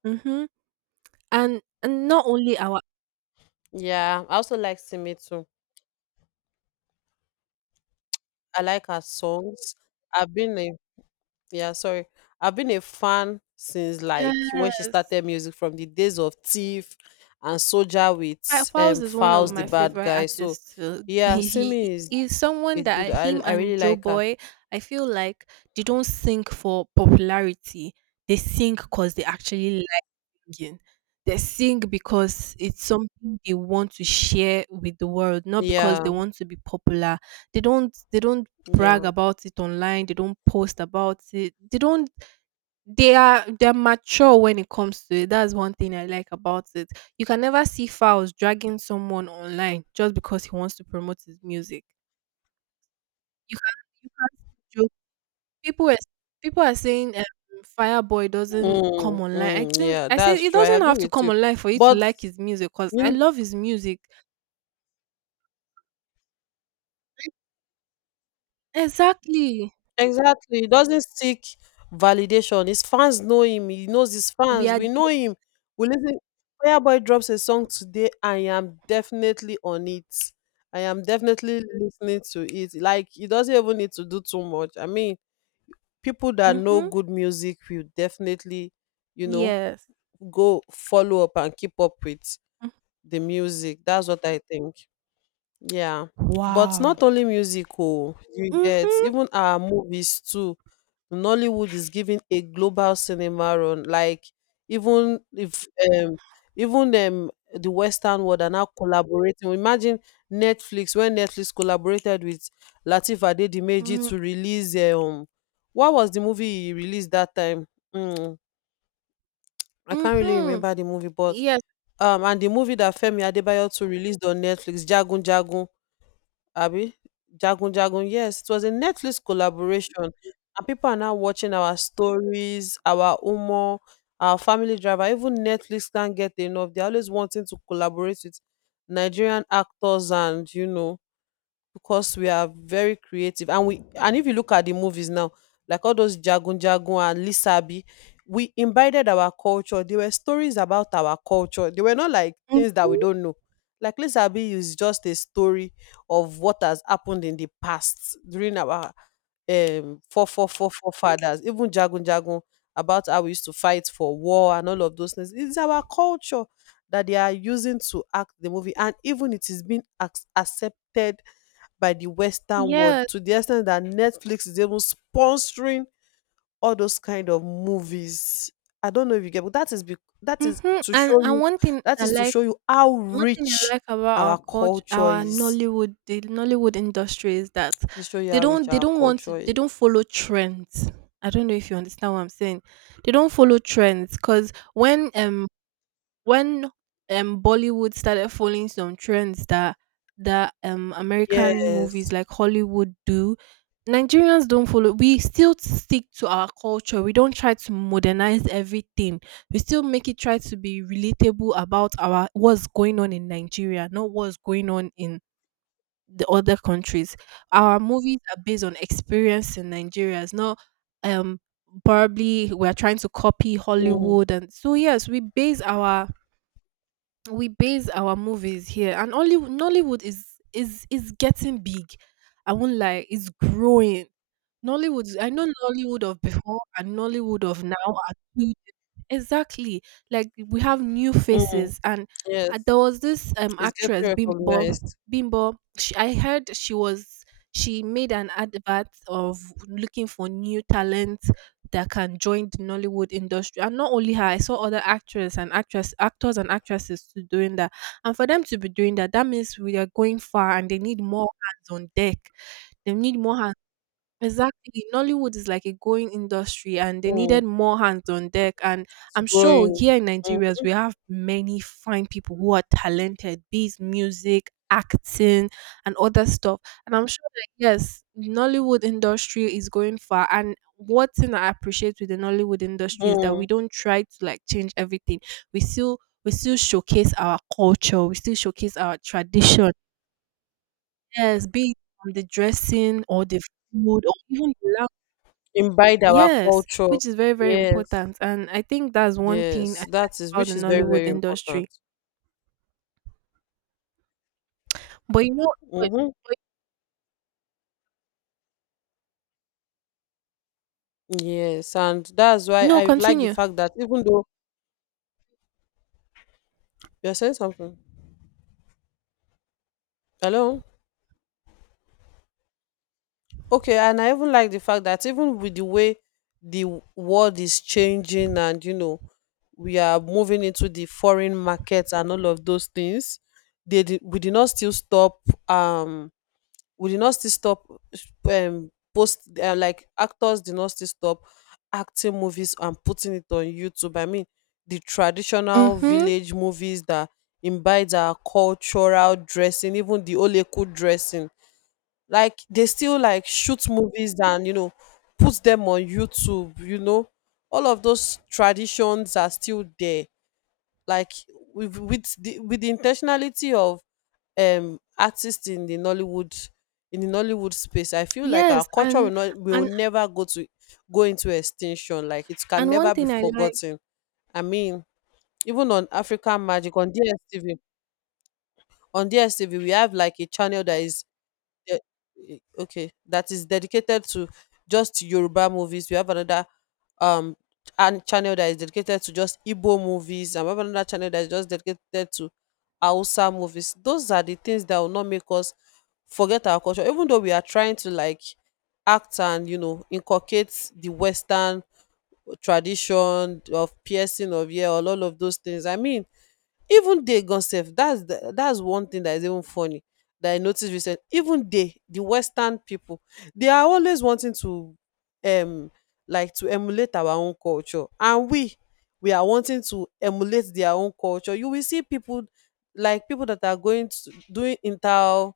Speaker 2: hmm, and and not only our,
Speaker 1: Yeah. I also like Simi too. I like her songs. I've been a Yeah, sorry. I've been a fan since like when she
Speaker 2: yes.
Speaker 1: started music from the days of Thief and Soldier
Speaker 2: Fa-
Speaker 1: with
Speaker 2: Falz
Speaker 1: um
Speaker 2: is one of
Speaker 1: Files the
Speaker 2: my
Speaker 1: Bad
Speaker 2: favorite
Speaker 1: Guy. So
Speaker 2: artists too.
Speaker 1: yeah,
Speaker 2: He,
Speaker 1: Simi is
Speaker 2: he is someone
Speaker 1: a
Speaker 2: that I-
Speaker 1: good I
Speaker 2: him
Speaker 1: I
Speaker 2: and
Speaker 1: really
Speaker 2: Joe
Speaker 1: like her.
Speaker 2: Boy, I feel like they don't sing for popularity. They sing because they actually singing. They sing because it's something they want to share with the world, not because
Speaker 1: Yeah,
Speaker 2: they want to be popular. They don't they don't brag
Speaker 1: yeah.
Speaker 2: about it online, they don't post about it. They don't they are they're mature when it comes to it. That's one thing I like about it. You can never see Fowls dragging someone online just because he wants to promote his music. You can you can't People were people are saying, um, Fireboy doesn't come
Speaker 1: Mm,
Speaker 2: online. I
Speaker 1: mm,
Speaker 2: think
Speaker 1: yeah,
Speaker 2: I said
Speaker 1: that's
Speaker 2: it
Speaker 1: true. I
Speaker 2: doesn't
Speaker 1: agree
Speaker 2: have to
Speaker 1: with
Speaker 2: come
Speaker 1: you.
Speaker 2: online for you to
Speaker 1: But
Speaker 2: like his music because I
Speaker 1: you
Speaker 2: love his music. Exactly.
Speaker 1: Exactly. He doesn't seek validation. His fans know him. He knows his
Speaker 2: We
Speaker 1: fans.
Speaker 2: are
Speaker 1: We know him. We listen. Fireboy drops a song today. I am definitely on it. I am definitely listening to it. Like he doesn't even need to do too much. I mean, people that know
Speaker 2: mhm.
Speaker 1: good music will definitely, you know,
Speaker 2: Yes.
Speaker 1: go follow up and keep up with
Speaker 2: Mm.
Speaker 1: the music. That's what I think. Yeah, but
Speaker 2: Wow.
Speaker 1: not only music, oh, you get
Speaker 2: Mhm.
Speaker 1: even our movies too. Nollywood is giving a global cinema run. Like even if um even um the Western world are now collaborating. Imagine Netflix when Netflix collaborated with Lateef Adedimeji
Speaker 2: Mm,
Speaker 1: to release um what was the movie he released that time? Mm, I can't really
Speaker 2: mhm.
Speaker 1: remember the movie, but
Speaker 2: Yes.
Speaker 1: um and the movie that Femi Adebayo to released on Netflix, Jagun Jagun. Abi Jagun Jagun, yes, it was a Netflix collaboration, and people are now watching our stories, our humor, our family drama. Even Netflix can't get enough. They're always wanting to collaborate with Nigerian actors, and you know, because we are very creative, and we, and if you look at the movies now, like all those Jagun Jagun and Lisabi, we imbibed our culture. There were stories about our culture. They were not like things that we
Speaker 2: Mhm.
Speaker 1: don't know. Like Lisabi is just a story of what has happened in the past during our um four four four forefathers. Even Jagun Jagun, about how we used to fight for war and all of those things. It's our culture that they are using to act the movie, and even it is being ac- accepted by the Western world
Speaker 2: Yes.
Speaker 1: to the extent that Netflix is even sponsoring all those kind of movies. I don't know if you get, but that is bec that is
Speaker 2: Mhm.
Speaker 1: to
Speaker 2: And
Speaker 1: show
Speaker 2: and
Speaker 1: you,
Speaker 2: one thing
Speaker 1: that
Speaker 2: I
Speaker 1: is to
Speaker 2: like
Speaker 1: show you how
Speaker 2: one thing I
Speaker 1: rich
Speaker 2: like about our
Speaker 1: our
Speaker 2: culture,
Speaker 1: culture
Speaker 2: our
Speaker 1: is.
Speaker 2: Nollywood, the Nollywood industry is that
Speaker 1: To show you
Speaker 2: they
Speaker 1: how
Speaker 2: don't
Speaker 1: rich
Speaker 2: they
Speaker 1: our
Speaker 2: don't want to,
Speaker 1: culture
Speaker 2: they
Speaker 1: is.
Speaker 2: don't follow trends. I don't know if you understand what I'm saying. They don't follow trends because when um when um Bollywood started following some trends that that um American movies
Speaker 1: Yes.
Speaker 2: like Hollywood do, Nigerians don't follow. We still stick to our culture. We don't try to modernize everything. We still make it try to be relatable about our what's going on in Nigeria, not what's going on in the other countries. Our movies are based on experience in Nigeria. It's not um probably we're trying to copy
Speaker 1: Mm,
Speaker 2: Hollywood, and so yes, we base our we base our movies here, and only nollywood is is is getting big. I won't lie, it's growing. Nollywood, I know nollywood of before and nollywood of now are two. Exactly. Like we have new
Speaker 1: mm,
Speaker 2: faces, and uh,
Speaker 1: yes.
Speaker 2: there was this um
Speaker 1: It's getting
Speaker 2: actress Bimbo.
Speaker 1: recognized.
Speaker 2: Bimbo. She, I heard she was, she made an advert of looking for new talent that can join the Nollywood industry. And not only her, I saw other actors and actress actors and actresses too doing that. And for them to be doing that, that means we are going far, and they need more hands on deck. They need more hands. Exactly. Nollywood is like a growing industry and they
Speaker 1: Mm,
Speaker 2: needed more hands on deck. And
Speaker 1: it's
Speaker 2: I'm sure
Speaker 1: growing.
Speaker 2: here in
Speaker 1: Mm,
Speaker 2: Nigeria, we have many fine people who are talented, be it music, acting, and other stuff. And I'm sure that, yes, Nollywood industry is going far. And one thing I appreciate with the Nollywood industry is that we
Speaker 1: mm.
Speaker 2: don't try to like change everything. We still we still showcase our culture. We still showcase our tradition. Yes, be it from the dressing or the food or even the.
Speaker 1: Imbibe our
Speaker 2: Yes,
Speaker 1: culture.
Speaker 2: which is very, very
Speaker 1: Yes.
Speaker 2: important. And I think that's one thing I like
Speaker 1: Yes. That is,
Speaker 2: about the
Speaker 1: which is very,
Speaker 2: Nollywood
Speaker 1: very important.
Speaker 2: industry. But you know, but,
Speaker 1: Mhm. Yes, and that's why
Speaker 2: no,
Speaker 1: I like the
Speaker 2: continue.
Speaker 1: fact that even though you're saying something, hello, okay, and I even like the fact that even with the way the w- world is changing, and you know, we are moving into the foreign markets and all of those things, they did, we did not still stop um we did not still stop um post uh, like actors did not still stop acting movies and putting it on YouTube. I mean, the traditional
Speaker 2: Mm-hmm.
Speaker 1: village movies that imbibes our cultural dressing, even the oleku dressing, like they still like shoot movies and you know put them on YouTube, you know, all of those traditions are still there. Like with with the with the intentionality of um artists in the Nollywood, in the Nollywood space, I feel like our
Speaker 2: Yes,
Speaker 1: culture will
Speaker 2: and
Speaker 1: not, will
Speaker 2: and
Speaker 1: never go to go into extinction. Like it can
Speaker 2: and one
Speaker 1: never be
Speaker 2: thing I like,
Speaker 1: forgotten. I mean, even on African Magic on D S T V, on D S T V we have like a channel that is de- eh, okay that is dedicated to just Yoruba movies. We have another um and channel that is dedicated to just Igbo movies, and we have another channel that is just dedicated to Hausa movies. Those are the things that will not make us forget our culture, even though we are trying to like act and you know inculcate the Western tradition of piercing of ear, all all of those things. I mean, even they gonsef, that's the, that's one thing that is even funny that I noticed recent. Even they, the Western people, they are always wanting to um like to emulate our own culture, and we we are wanting to emulate their own culture. You will see people like people that are going to doing inter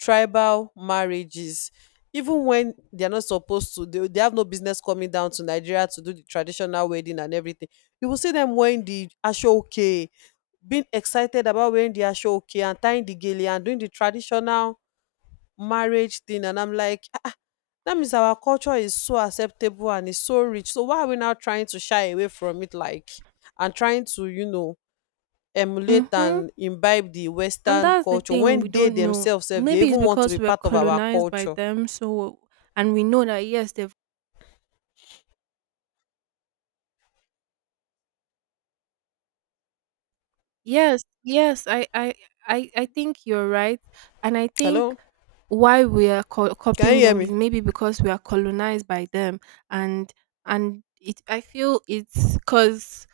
Speaker 1: tribal marriages even when they are not supposed to, they, they have no business coming down to Nigeria to do the traditional wedding and everything. You will see them wearing the ashoke, being excited about wearing the ashoke and tying the gele and doing the traditional marriage thing, and I'm like, "Ah, ah, that means our culture is so acceptable and it's so rich, so why are we now trying to shy away from it, like, and trying to you know emulate
Speaker 2: mm-hmm.
Speaker 1: and imbibe the
Speaker 2: And
Speaker 1: Western
Speaker 2: that's the
Speaker 1: culture
Speaker 2: thing we
Speaker 1: when they
Speaker 2: don't know.
Speaker 1: themselves sef dey
Speaker 2: Maybe it's
Speaker 1: even want to
Speaker 2: because
Speaker 1: be
Speaker 2: we're
Speaker 1: part of our
Speaker 2: colonized by
Speaker 1: culture.
Speaker 2: them, so and we know that yes, they've. Yes, yes, I, I, I, I think you're right, and I think
Speaker 1: Hello,
Speaker 2: why we are co-
Speaker 1: can you
Speaker 2: copying
Speaker 1: hear
Speaker 2: them is
Speaker 1: me?
Speaker 2: maybe because we are colonized by them, and and it, I feel it's because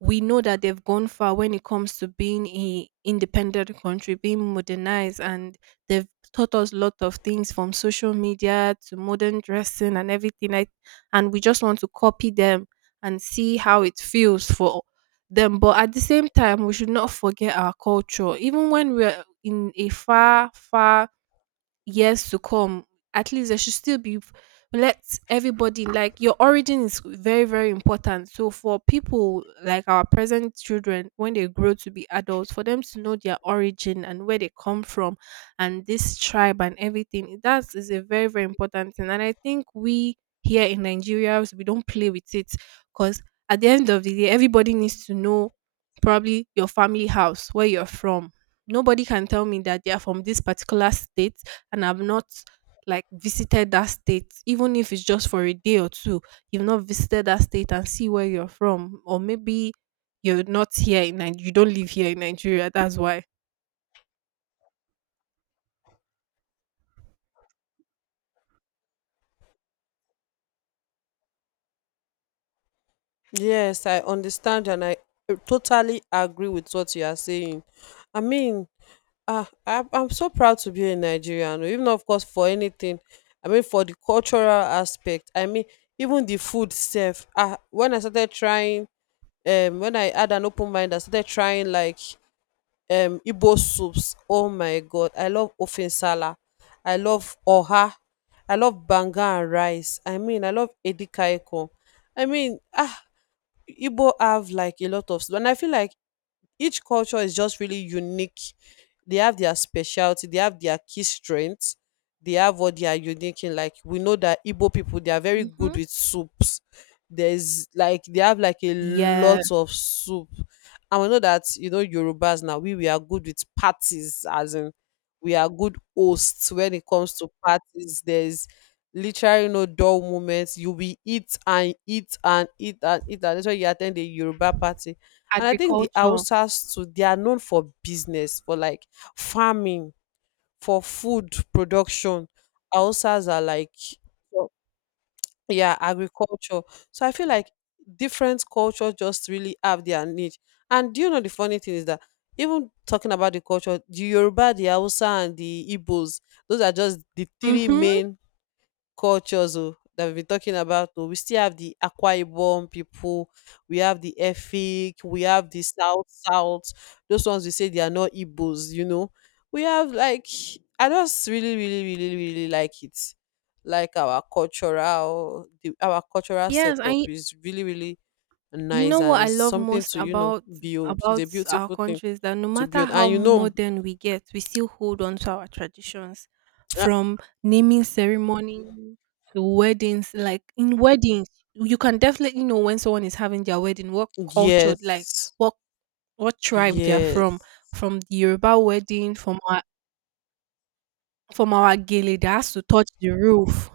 Speaker 2: we know that they've gone far when it comes to being a independent country, being modernized, and they've taught us a lot of things from social media to modern dressing and everything. I, and we just want to copy them and see how it feels for them. But at the same time, we should not forget our culture. Even when we're in a far, far years to come, at least there should still be, let everybody like your origin is very, very important. So for people like our present children, when they grow to be adults, for them to know their origin and where they come from and this tribe and everything, that is a very, very important thing. And I think we here in Nigeria, we don't play with it, because at the end of the day, everybody needs to know probably your family house, where you're from. Nobody can tell me that they are from this particular state and have not like visited that state, even if it's just for a day or two, you've not visited that state and see where you're from, or maybe you're not here in Nigeria, you don't live here in Nigeria, that's why.
Speaker 1: Yes, I understand, and I totally agree with what you are saying. I mean, ah, I'm, I'm so proud to be a Nigerian, oh, even of course for anything. I mean, for the cultural aspect. I mean, even the food itself. Ah, when I started trying, um, when I had an open mind, I started trying like um Igbo soups. Oh my God, I love ofensala. I love oha. I love banga and rice. I mean, I love edikaikong. I mean, ah, Igbo have like a lot of, and I feel like each culture is just really unique. They have their specialty, they have their key strengths, they have what they are unique in. Like we know that Igbo people they are very
Speaker 2: Hmm.
Speaker 1: good with soups. There's like they have like a
Speaker 2: Yes,
Speaker 1: lot of soup. And we know that, you know, Yorubas now, we, we are good with parties, as in we are good hosts when it comes to parties. There's literally no dull moments. You will eat and eat and eat and eat, and that's why you attend a Yoruba party. And I think the
Speaker 2: agriculture.
Speaker 1: Hausas too, they are known for business, for like farming, for food production. Hausas are like, so- yeah, agriculture. So I feel like different cultures just really have their niche. And do you know the funny thing is that even talking about the culture, the Yoruba, the Hausa, and the Igbos, those are just the three
Speaker 2: Mm-hmm.
Speaker 1: main cultures oh, that we've been talking about oh. We still have the Akwa Ibom people, we have the Efik, we have the South South. Those ones we say they are not Igbos, you know. We have like, I just really, really, really, really like it. Like our cultural the, our cultural
Speaker 2: Yes,
Speaker 1: setup
Speaker 2: and,
Speaker 1: is really, really
Speaker 2: you
Speaker 1: nice,
Speaker 2: know
Speaker 1: and
Speaker 2: what I
Speaker 1: it's
Speaker 2: love
Speaker 1: something
Speaker 2: most
Speaker 1: to, you know,
Speaker 2: about
Speaker 1: build. It's a
Speaker 2: about our
Speaker 1: beautiful thing
Speaker 2: country is that no
Speaker 1: to
Speaker 2: matter
Speaker 1: build.
Speaker 2: how
Speaker 1: And you know,
Speaker 2: modern we get, we still hold on to our traditions, from naming ceremony to weddings. Like in weddings, you can definitely know when someone is having their wedding, what culture, like
Speaker 1: yes,
Speaker 2: what what tribe they are from.
Speaker 1: yes.
Speaker 2: From the Yoruba wedding, from our from our gele that has to touch the roof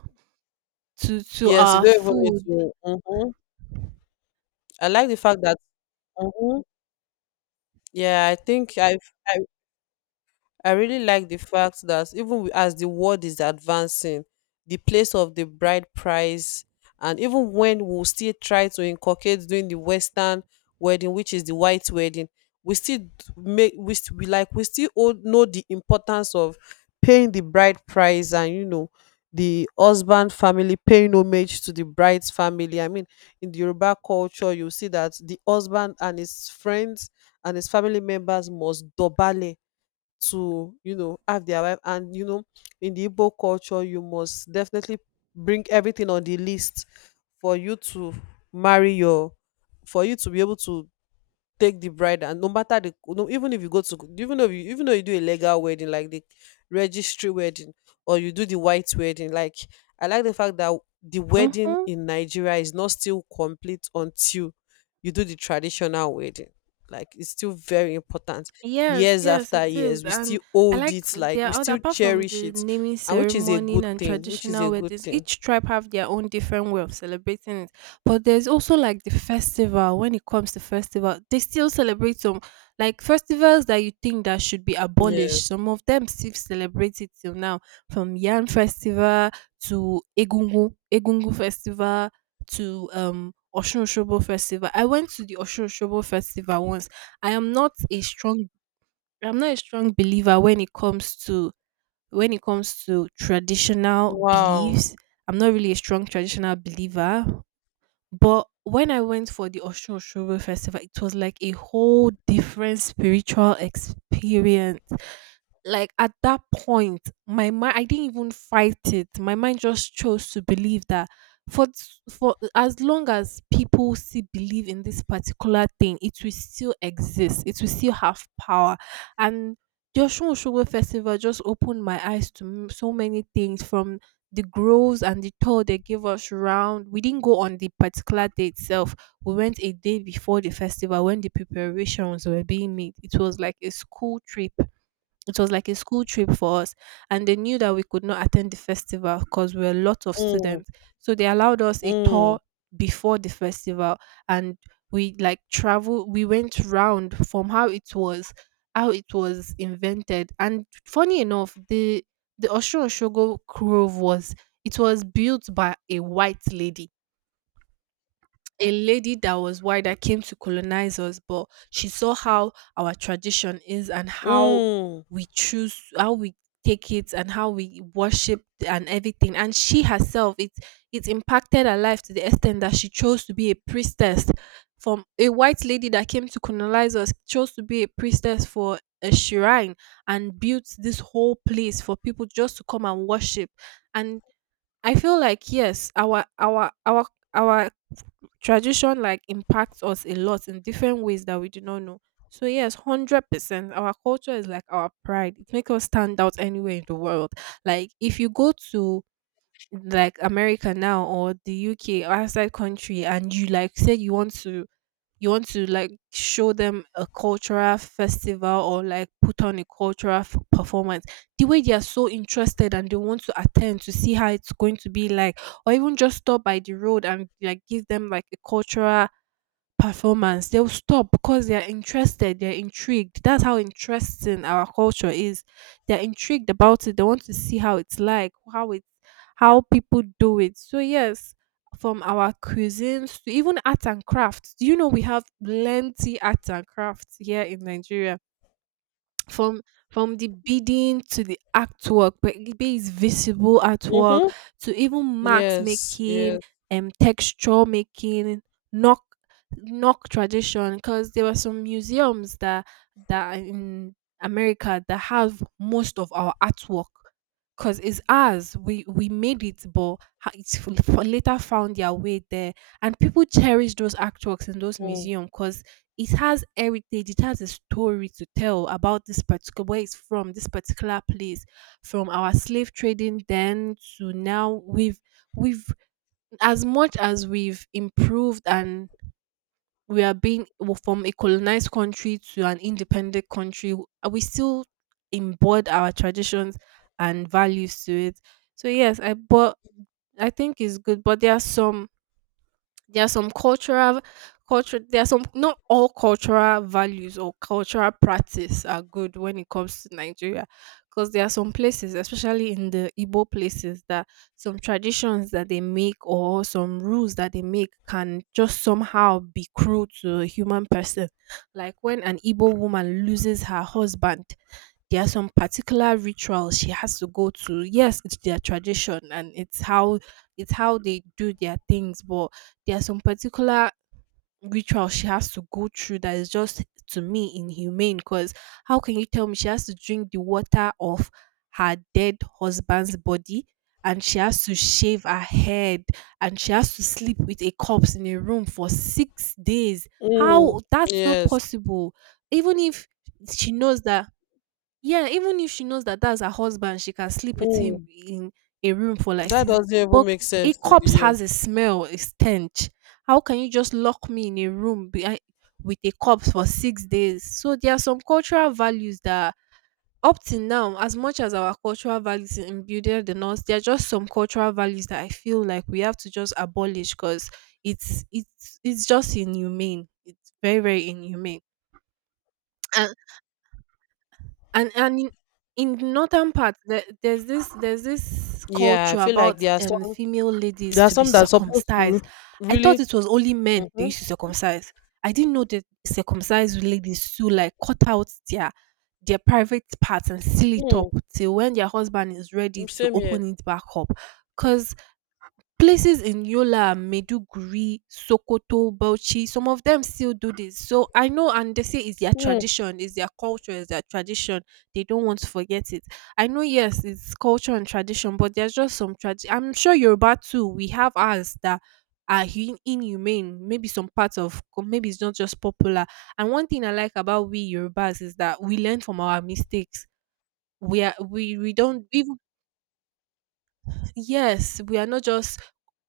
Speaker 2: to to
Speaker 1: Yes, you
Speaker 2: our
Speaker 1: don't even need
Speaker 2: food.
Speaker 1: to. Mhm. I like the fact that, mhm. Yeah, I think I've, I, I really like the fact that even wi- as the world is advancing, the place of the bride price, and even when we still try to inculcate doing the Western wedding, which is the white wedding, we still d- make we, st- we like we still all know the importance of paying the bride price and you know the husband family paying homage to the bride's family. I mean, in the Yoruba culture, you see that the husband and his friends and his family members must dobale to you know have their wife, and you know in the Igbo culture you must definitely bring everything on the list for you to marry your for you to be able to take the bride. And no matter the no, even if you go to even though you even though you do a legal wedding like the registry wedding, or you do the white wedding, like I like the fact that the wedding
Speaker 2: Mhm.
Speaker 1: in Nigeria is not still complete until you do the traditional wedding, like it's still very important.
Speaker 2: Yes,
Speaker 1: Years
Speaker 2: yes, it
Speaker 1: after
Speaker 2: is.
Speaker 1: years we
Speaker 2: And
Speaker 1: still
Speaker 2: I
Speaker 1: hold
Speaker 2: like f-
Speaker 1: it, like
Speaker 2: there
Speaker 1: we
Speaker 2: are oth-
Speaker 1: still
Speaker 2: apart from
Speaker 1: cherish
Speaker 2: the
Speaker 1: it.
Speaker 2: naming
Speaker 1: And which is a
Speaker 2: ceremony
Speaker 1: good
Speaker 2: and
Speaker 1: thing, which is a
Speaker 2: traditional
Speaker 1: good
Speaker 2: weddings,
Speaker 1: thing
Speaker 2: each tribe have their own different way of celebrating it. But there's also like the festival. When it comes to festival, they still celebrate some like festivals that you think that should be
Speaker 1: yeah.
Speaker 2: abolished. Some of them still celebrate it till now, from Yan Festival to Egungu Egungu Festival to um Oshun Oshobo Festival. I went to the Oshun Oshobo Festival once. I am not a strong I'm not a strong believer when it comes to when it comes to traditional
Speaker 1: Wow.
Speaker 2: beliefs. I'm not really a strong traditional believer, but when I went for the Oshun Oshogbo festival, it was like a whole different spiritual experience. Like at that point, my mind I didn't even fight it. My mind just chose to believe that for s- for as long as people still believe in this particular thing, it will still exist. It will still have power. And the Osun Osogbo festival just opened my eyes to m- so many things, from the groves and the tour they gave us round. We didn't go on the particular day itself. We went a day before the festival when the preparations were being made. It was like a school trip it was like a school trip for us, and they knew that we could not attend the festival because we were a lot of
Speaker 1: mm,
Speaker 2: students. So they allowed us a
Speaker 1: mm,
Speaker 2: tour before the festival, and we like travel. We went round from how it was, how it was invented, and funny enough, the the Oshun Oshogo Grove was it was built by a white lady, a lady that was white that came to colonize us, but she saw how our tradition is and how
Speaker 1: mm.
Speaker 2: we choose, how we take it, and how we worship and everything. And she herself, it it impacted her life to the extent that she chose to be a priestess. From a white lady that came to colonize us, chose to be a priestess for a shrine and built this whole place for people just to come and worship. And I feel like yes, our our our our tradition like impacts us a lot in different ways that we do not know. So yes, hundred percent. Our culture is like our pride. It makes us stand out anywhere in the world. Like if you go to like America now or the U K or outside country and you like said you want to you want to like show them a cultural festival or like put on a cultural f- performance, the way they are so interested and they want to attend to see how it's going to be like, or even just stop by the road and like give them like a cultural performance, they'll stop because they're interested, they're intrigued. That's how interesting our culture is. They're intrigued about it. They want to see how it's like, how it how people do it. So yes, from our cuisines to even art and crafts. Do you know we have plenty arts and crafts here in Nigeria? from from the bidding to the artwork, be be it visible artwork,
Speaker 1: Mhm.
Speaker 2: to even marks
Speaker 1: Yes,
Speaker 2: making,
Speaker 1: yes.
Speaker 2: um, texture making, knock knock tradition. Because there were some museums that that are in America that have most of our artwork. Cause it's ours, we we made it, but ha- it's f- f- later found their way there, and people cherish those artworks in those
Speaker 1: Mm,
Speaker 2: museums. Cause it has heritage, it has a story to tell about this particular where it's from, this particular place, from our slave trading then to now. We've we've as much as we've improved and we are being, well, from a colonized country to an independent country, we still embed our traditions and values to it. So yes, i but I think it's good, but there are some, there are some cultural culture there are some, not all cultural values or cultural practice are good when it comes to Nigeria, because there are some places, especially in the Igbo places, that some traditions that they make or some rules that they make can just somehow be cruel to a human person. Like when an Igbo woman loses her husband, there are some particular rituals she has to go to. Yes, it's their tradition and it's how it's how they do their things, but there are some particular ritual she has to go through that is just, to me, inhumane. Because how can you tell me she has to drink the water of her dead husband's body, and she has to shave her head, and she has to sleep with a corpse in a room for six days?
Speaker 1: mm,
Speaker 2: How, that's not
Speaker 1: yes.
Speaker 2: possible. Even if she knows that, yeah, even if she knows that that's her husband, she can sleep with him
Speaker 1: Mm.
Speaker 2: in a room for like
Speaker 1: That
Speaker 2: six.
Speaker 1: doesn't even
Speaker 2: But
Speaker 1: make
Speaker 2: a
Speaker 1: sense to the
Speaker 2: corpse
Speaker 1: year.
Speaker 2: has a smell, a stench. How can you just lock me in a room behind, with a corpse for six days? So there are some cultural values that, up till now, as much as our cultural values are imbued in us, there are just some cultural values that I feel like we have to just abolish because it's it's it's just inhumane. It's very very inhumane. and and in, in the northern part there, there's this there's this
Speaker 1: Yeah, I
Speaker 2: culture
Speaker 1: feel
Speaker 2: about
Speaker 1: like there are
Speaker 2: um
Speaker 1: some
Speaker 2: female ladies
Speaker 1: there are
Speaker 2: to be
Speaker 1: some that's supposed to re-
Speaker 2: circumcised. I thought
Speaker 1: really.
Speaker 2: it was only men they
Speaker 1: Mm-hmm,
Speaker 2: used to circumcise. I didn't know that circumcised ladies too like cut out their their private parts and seal it up
Speaker 1: mm,
Speaker 2: till when their husband is ready
Speaker 1: mm,
Speaker 2: to
Speaker 1: same here.
Speaker 2: open it back up. Because places in Yola, Maiduguri, Sokoto, Bauchi, some of them still do this. So I know, and they say it's their
Speaker 1: Mm.
Speaker 2: tradition, it's their culture, it's their tradition. They don't want to forget it. I know, yes, it's culture and tradition, but there's just some tradition. I'm sure Yoruba too, we have ours that are hu- inhumane. Maybe some parts of, co- maybe it's not just popular. And one thing I like about we Yorubas is that we learn from our mistakes. We are we we don't even Yes, we are not just,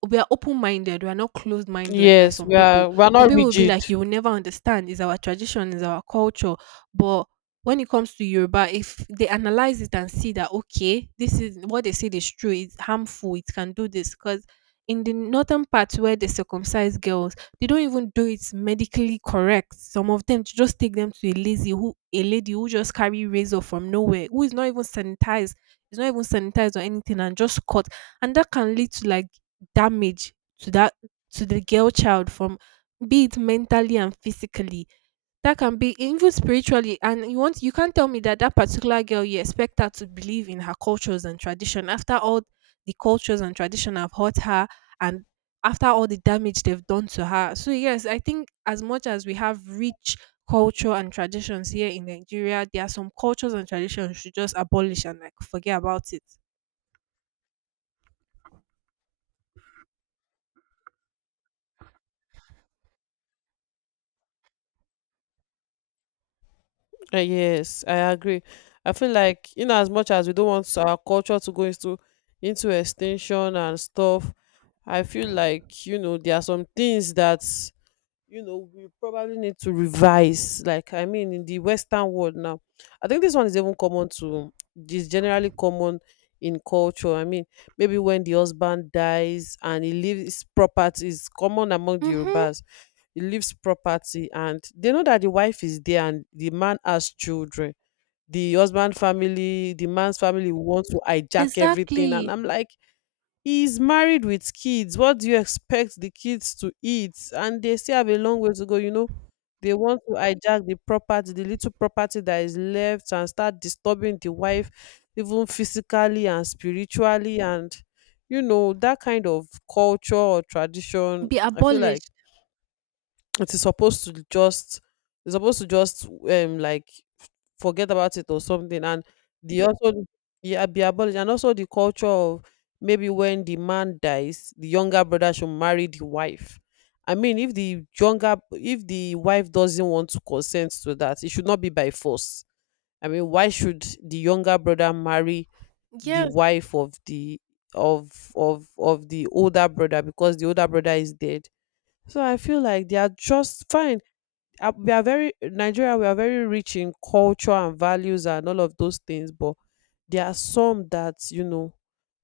Speaker 2: we are open minded. We are not closed minded like that.
Speaker 1: Yes,
Speaker 2: Some
Speaker 1: we
Speaker 2: people,
Speaker 1: are we are
Speaker 2: some
Speaker 1: not
Speaker 2: people will be
Speaker 1: rigid.
Speaker 2: like, you will never understand. It's our tradition, it's our culture. But when it comes to Yoruba, if they analyze it and see that, okay, this is what they said is true, it's harmful, it can do this. Because in the northern part where they circumcise girls, they don't even do it medically correct. Some of them just take them to a lazy who a lady who just carry razor from nowhere, who is not even sanitized, is not even sanitized or anything, and just cut, and that can lead to like damage to that, to the girl child, from, be it mentally and physically, that can be even spiritually. And you want, you can't tell me that that particular girl, you expect her to believe in her cultures and tradition after all the cultures and tradition have hurt her, and after all the damage they've done to her. So yes, I think as much as we have rich culture and traditions here in Nigeria, there are some cultures and traditions we should just abolish and like forget about it.
Speaker 1: Uh, yes, I agree. I feel like, you know, as much as we don't want our culture to go into into extinction and stuff, I feel like, you know, there are some things that you know we probably need to revise. Like, I mean, in the western world now, I think this one is even common to, is generally common in culture. I mean, maybe when the husband dies and he leaves property, is common among the
Speaker 2: Mm-hmm,
Speaker 1: Yorubas. He leaves property and they know that the wife is there and the man has children. The husband family, the man's family want to hijack everything, and
Speaker 2: exactly.
Speaker 1: I'm like, he's married with kids. What do you expect the kids to eat? And they still have a long way to go. You know, they want to hijack the property, the little property that is left, and start disturbing the wife, even physically and spiritually. And, you know, that kind of culture or tradition,
Speaker 2: Be
Speaker 1: I feel like
Speaker 2: abolished.
Speaker 1: it is supposed to just, it's supposed to just, um like, f- forget about it or something. And the also, yeah, be abolished. And also the culture of, maybe when the man dies, the younger brother should marry the wife. I mean, if the younger, if the wife doesn't want to consent to that, it should not be by force. I mean, why should the younger brother marry the
Speaker 2: Yeah.
Speaker 1: wife of the of of of the older brother because the older brother is dead? So I feel like they are just fine. Uh, we are very Nigeria. We are very rich in culture and values and all of those things, but there are some that you know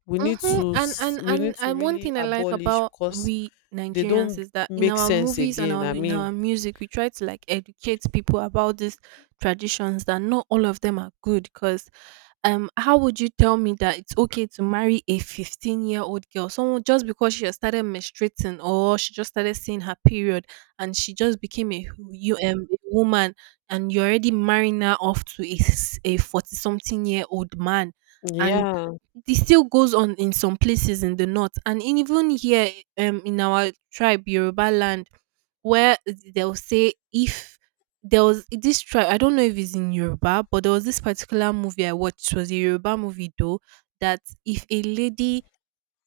Speaker 1: we need
Speaker 2: Mhm.
Speaker 1: to
Speaker 2: and
Speaker 1: s-
Speaker 2: and
Speaker 1: we
Speaker 2: and
Speaker 1: need to
Speaker 2: and one
Speaker 1: really
Speaker 2: thing I like
Speaker 1: abolish
Speaker 2: about
Speaker 1: because
Speaker 2: we
Speaker 1: they
Speaker 2: Nigerians
Speaker 1: don't
Speaker 2: is that in
Speaker 1: make
Speaker 2: our
Speaker 1: sense
Speaker 2: movies and
Speaker 1: again.
Speaker 2: our
Speaker 1: I
Speaker 2: in our
Speaker 1: mean,
Speaker 2: music, we try to like educate people about these traditions that not all of them are good. Cause, um, how would you tell me that it's okay to marry a fifteen-year-old girl, someone just because she has started menstruating or she just started seeing her period, and she just became a hu- you um a woman, and you're already marrying her off to a forty s- a forty-something-year-old man? And
Speaker 1: yeah.
Speaker 2: this still goes on in some places in the north, and in even here, um, in our tribe, Yoruba land, where they'll say if, there was this tribe, I don't know if it's in Yoruba, but there was this particular movie I watched. It was a Yoruba movie though, that if a lady,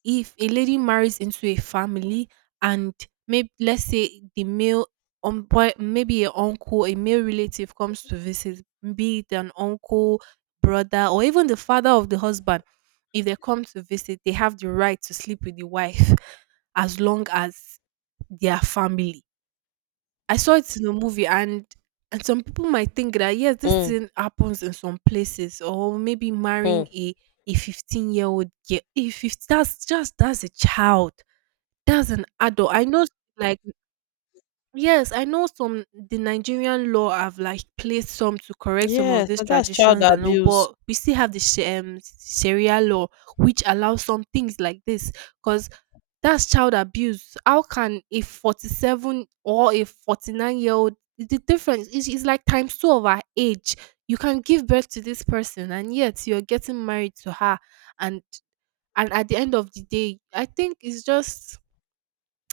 Speaker 2: if a lady marries into a family, and, maybe let's say the male, um, boy- maybe a uncle, a male relative, comes to visit, be it an uncle, brother, or even the father of the husband, if they come to visit they have the right to sleep with the wife, as long as their family. I saw it in a movie. and and some people might think that, yes, this
Speaker 1: Mm-hmm.
Speaker 2: thing happens in some places, or maybe marrying a a fifteen year old girl. if, if that's just, that's a child, that's an adult. I know, like, yes, I know some, the Nigerian law have like placed some to correct some of
Speaker 1: Yes,
Speaker 2: these
Speaker 1: and that's child
Speaker 2: traditions and all,
Speaker 1: abuse.
Speaker 2: but we still have the sh- um, Sharia law which allows some things like this. Because that's child abuse. How can a forty-seven or a forty-nine year old, the difference is, is like times two of our age. You can give birth to this person, and yet you're getting married to her, and and at the end of the day, I think it's just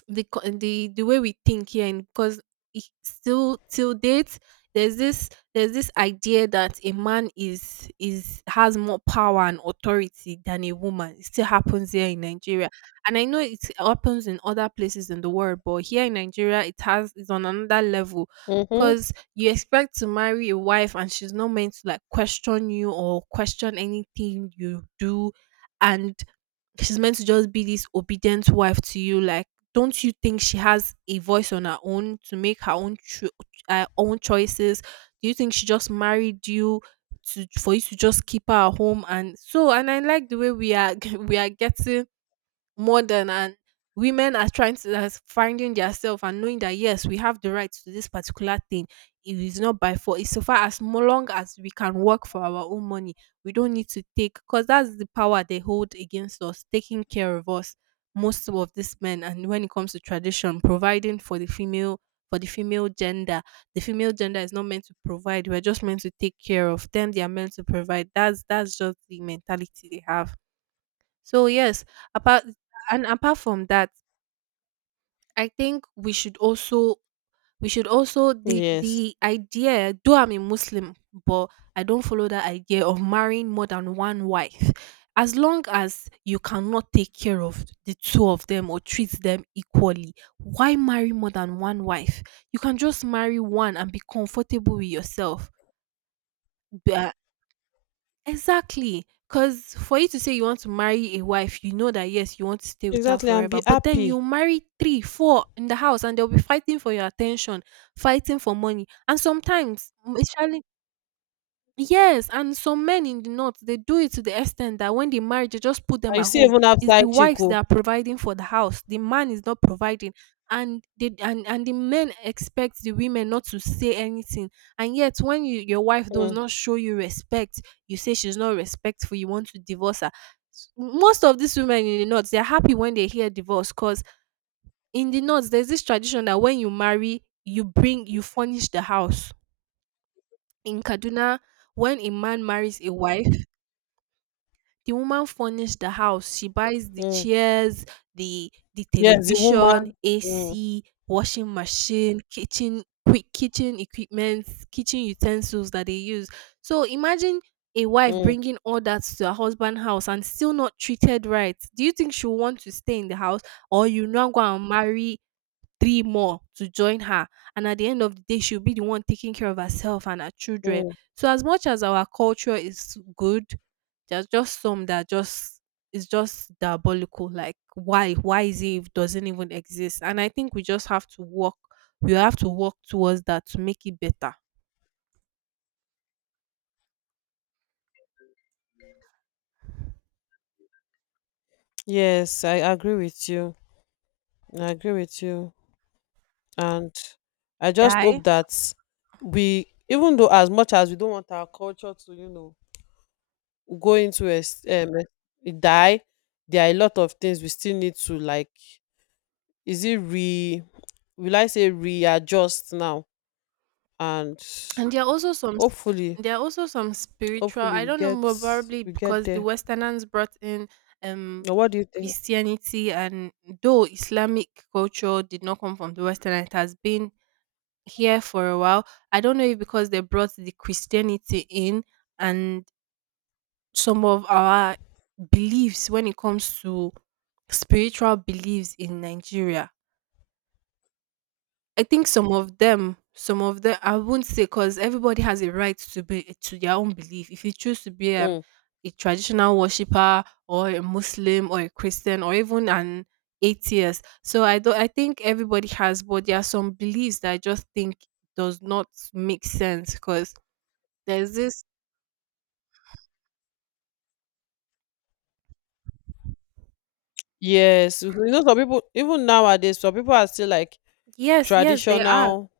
Speaker 2: the co- the the way we think here. And because it- still till date, there's this there's this idea that a man is is has more power and authority than a woman. It still happens here in Nigeria, and I know it happens in other places in the world, but here in Nigeria it has is on another level.
Speaker 1: Mm-hmm.
Speaker 2: Because you expect to marry a wife and she's not meant to like question you or question anything you do, and she's meant to just be this obedient wife to you. Like, don't you think she has a voice on her own to make her own cho- her own choices? Do you think she just married you to for you to just keep her at home? And so, and I like the way we are we are getting modern, and women are trying to that's finding their, and knowing that yes, we have the right to this particular thing. It is not by force. It's so far as mo- long as we can work for our own money, we don't need to take, because that's the power they hold against us, taking care of us, most of these men. And when it comes to tradition, providing for the female for the female gender, the female gender is not meant to provide. We're just meant to take care of them. They are meant to provide. That's that's just the mentality they have. So yes, apart and apart from that, I think we should also, we should also the
Speaker 1: Yes,
Speaker 2: the idea, though I'm a Muslim, but I don't follow that idea of marrying more than one wife. As long as you cannot take care of the two of them or treat them equally, why marry more than one wife? You can just marry one and be comfortable with yourself. Be- uh, Exactly. Because for you to say you want to marry a wife, you know that yes, you want to stay with her
Speaker 1: exactly, and
Speaker 2: forever.
Speaker 1: be
Speaker 2: But then
Speaker 1: happy.
Speaker 2: you marry three, four in the house, and they'll be fighting for your attention, fighting for money. And sometimes, mm, especially yes, and some men in the north, they do it to the extent that when they marry, they just put them
Speaker 1: And you
Speaker 2: at
Speaker 1: see,
Speaker 2: home.
Speaker 1: even
Speaker 2: It's the
Speaker 1: outside
Speaker 2: wives that
Speaker 1: Chico,
Speaker 2: are providing for the house. The man is not providing. And they and, and the men expect the women not to say anything. And yet when you, your wife does
Speaker 1: mm,
Speaker 2: not show you respect, you say she's not respectful, you want to divorce her. S- Most of these women in the north, they're happy when they hear divorce, because in the north, there's this tradition that when you marry, you bring you furnish the house. In Kaduna, when a man marries a wife, the woman furnished the house. She buys the
Speaker 1: mm.
Speaker 2: chairs, the the
Speaker 1: Yes, the woman.
Speaker 2: television,
Speaker 1: Mm,
Speaker 2: A C, washing machine, kitchen quick kitchen equipments, kitchen utensils that they use. So imagine a wife
Speaker 1: mm,
Speaker 2: bringing all that to her husband house and still not treated right. Do you think she'll want to stay in the house, or you now go and marry three more to join her, and at the end of the day she'll be the one taking care of herself and her children?
Speaker 1: mm.
Speaker 2: So as much as our culture is good, there's just some that just is just diabolical. Like, why, why is it, if doesn't even exist. And I think we just have to work we have to work towards that to make it better.
Speaker 1: Yes, I agree with you. I agree with you. And I just
Speaker 2: Die.
Speaker 1: hope that we, even though, as much as we don't want our culture to, you know, go into ex- um, eh, die, there are a lot of things we still need to like, is it re-, will I say readjust now? And
Speaker 2: And there are also some s-
Speaker 1: hopefully,
Speaker 2: there are also some spiritual,
Speaker 1: hopefully
Speaker 2: I
Speaker 1: we
Speaker 2: don't know,
Speaker 1: get,
Speaker 2: more probably
Speaker 1: we get
Speaker 2: because the
Speaker 1: there.
Speaker 2: Westerners brought in um
Speaker 1: Now what do you think?
Speaker 2: Christianity. And though Islamic culture did not come from the Western, it has been here for a while. I don't know if because they brought the Christianity in, and some of our beliefs when it comes to spiritual beliefs in Nigeria, I think some of them, some of them, I won't say, because everybody has a right to be to their own belief. If you choose to be an,
Speaker 1: Mm.
Speaker 2: a traditional worshipper or a Muslim or a Christian or even an atheist, so I don't. I think everybody has, but there are some beliefs that I just think does not make sense, because there's this.
Speaker 1: Yes, you know, some people even nowadays, some people are still like
Speaker 2: Yes, yes, they are.
Speaker 1: traditional,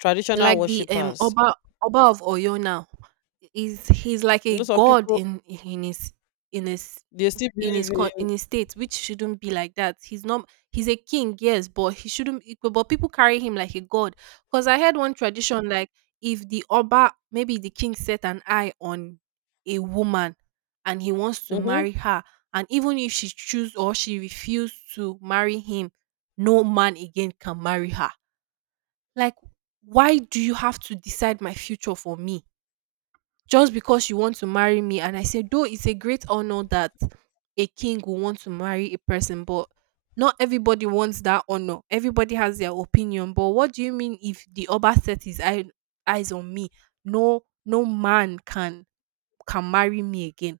Speaker 1: traditional
Speaker 2: Like the, um,
Speaker 1: worshippers.
Speaker 2: Oba, Oba of Oyo now, is he's he's like
Speaker 1: You
Speaker 2: a
Speaker 1: know, some
Speaker 2: god
Speaker 1: people
Speaker 2: in in his in his
Speaker 1: they still
Speaker 2: in his
Speaker 1: believe
Speaker 2: coun
Speaker 1: in.
Speaker 2: in his state, which shouldn't be like that. He's not, he's a king, yes, but he shouldn't it, but people carry him like a god. Cause I had one tradition like if the Oba, maybe the king, set an eye on a woman and he wants to
Speaker 1: Mm-hmm.
Speaker 2: marry her, and even if she choose or she refuse to marry him, no man again can marry her. Like, why do you have to decide my future for me just because you want to marry me? And I said, though it's a great honor that a king will want to marry a person, but not everybody wants that honor. Everybody has their opinion. But what do you mean if the Oba set his eye, eyes on me? No, no man can can marry me again.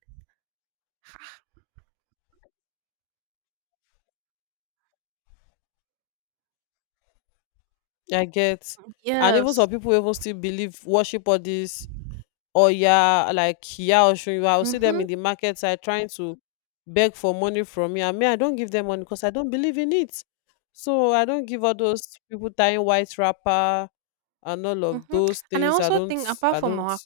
Speaker 1: I get. And even
Speaker 2: Yes.
Speaker 1: some people even still believe, worship all this Oya, like Iya Oshun. I will see them
Speaker 2: Mm-hmm.
Speaker 1: in the market side trying to beg for money from me. And me, I don't give them money because I don't believe in it. So I don't give all those people tying white wrapper and all of
Speaker 2: Mm-hmm.
Speaker 1: those
Speaker 2: And I
Speaker 1: things. I
Speaker 2: also
Speaker 1: don't
Speaker 2: think, apart
Speaker 1: I
Speaker 2: from
Speaker 1: don't
Speaker 2: our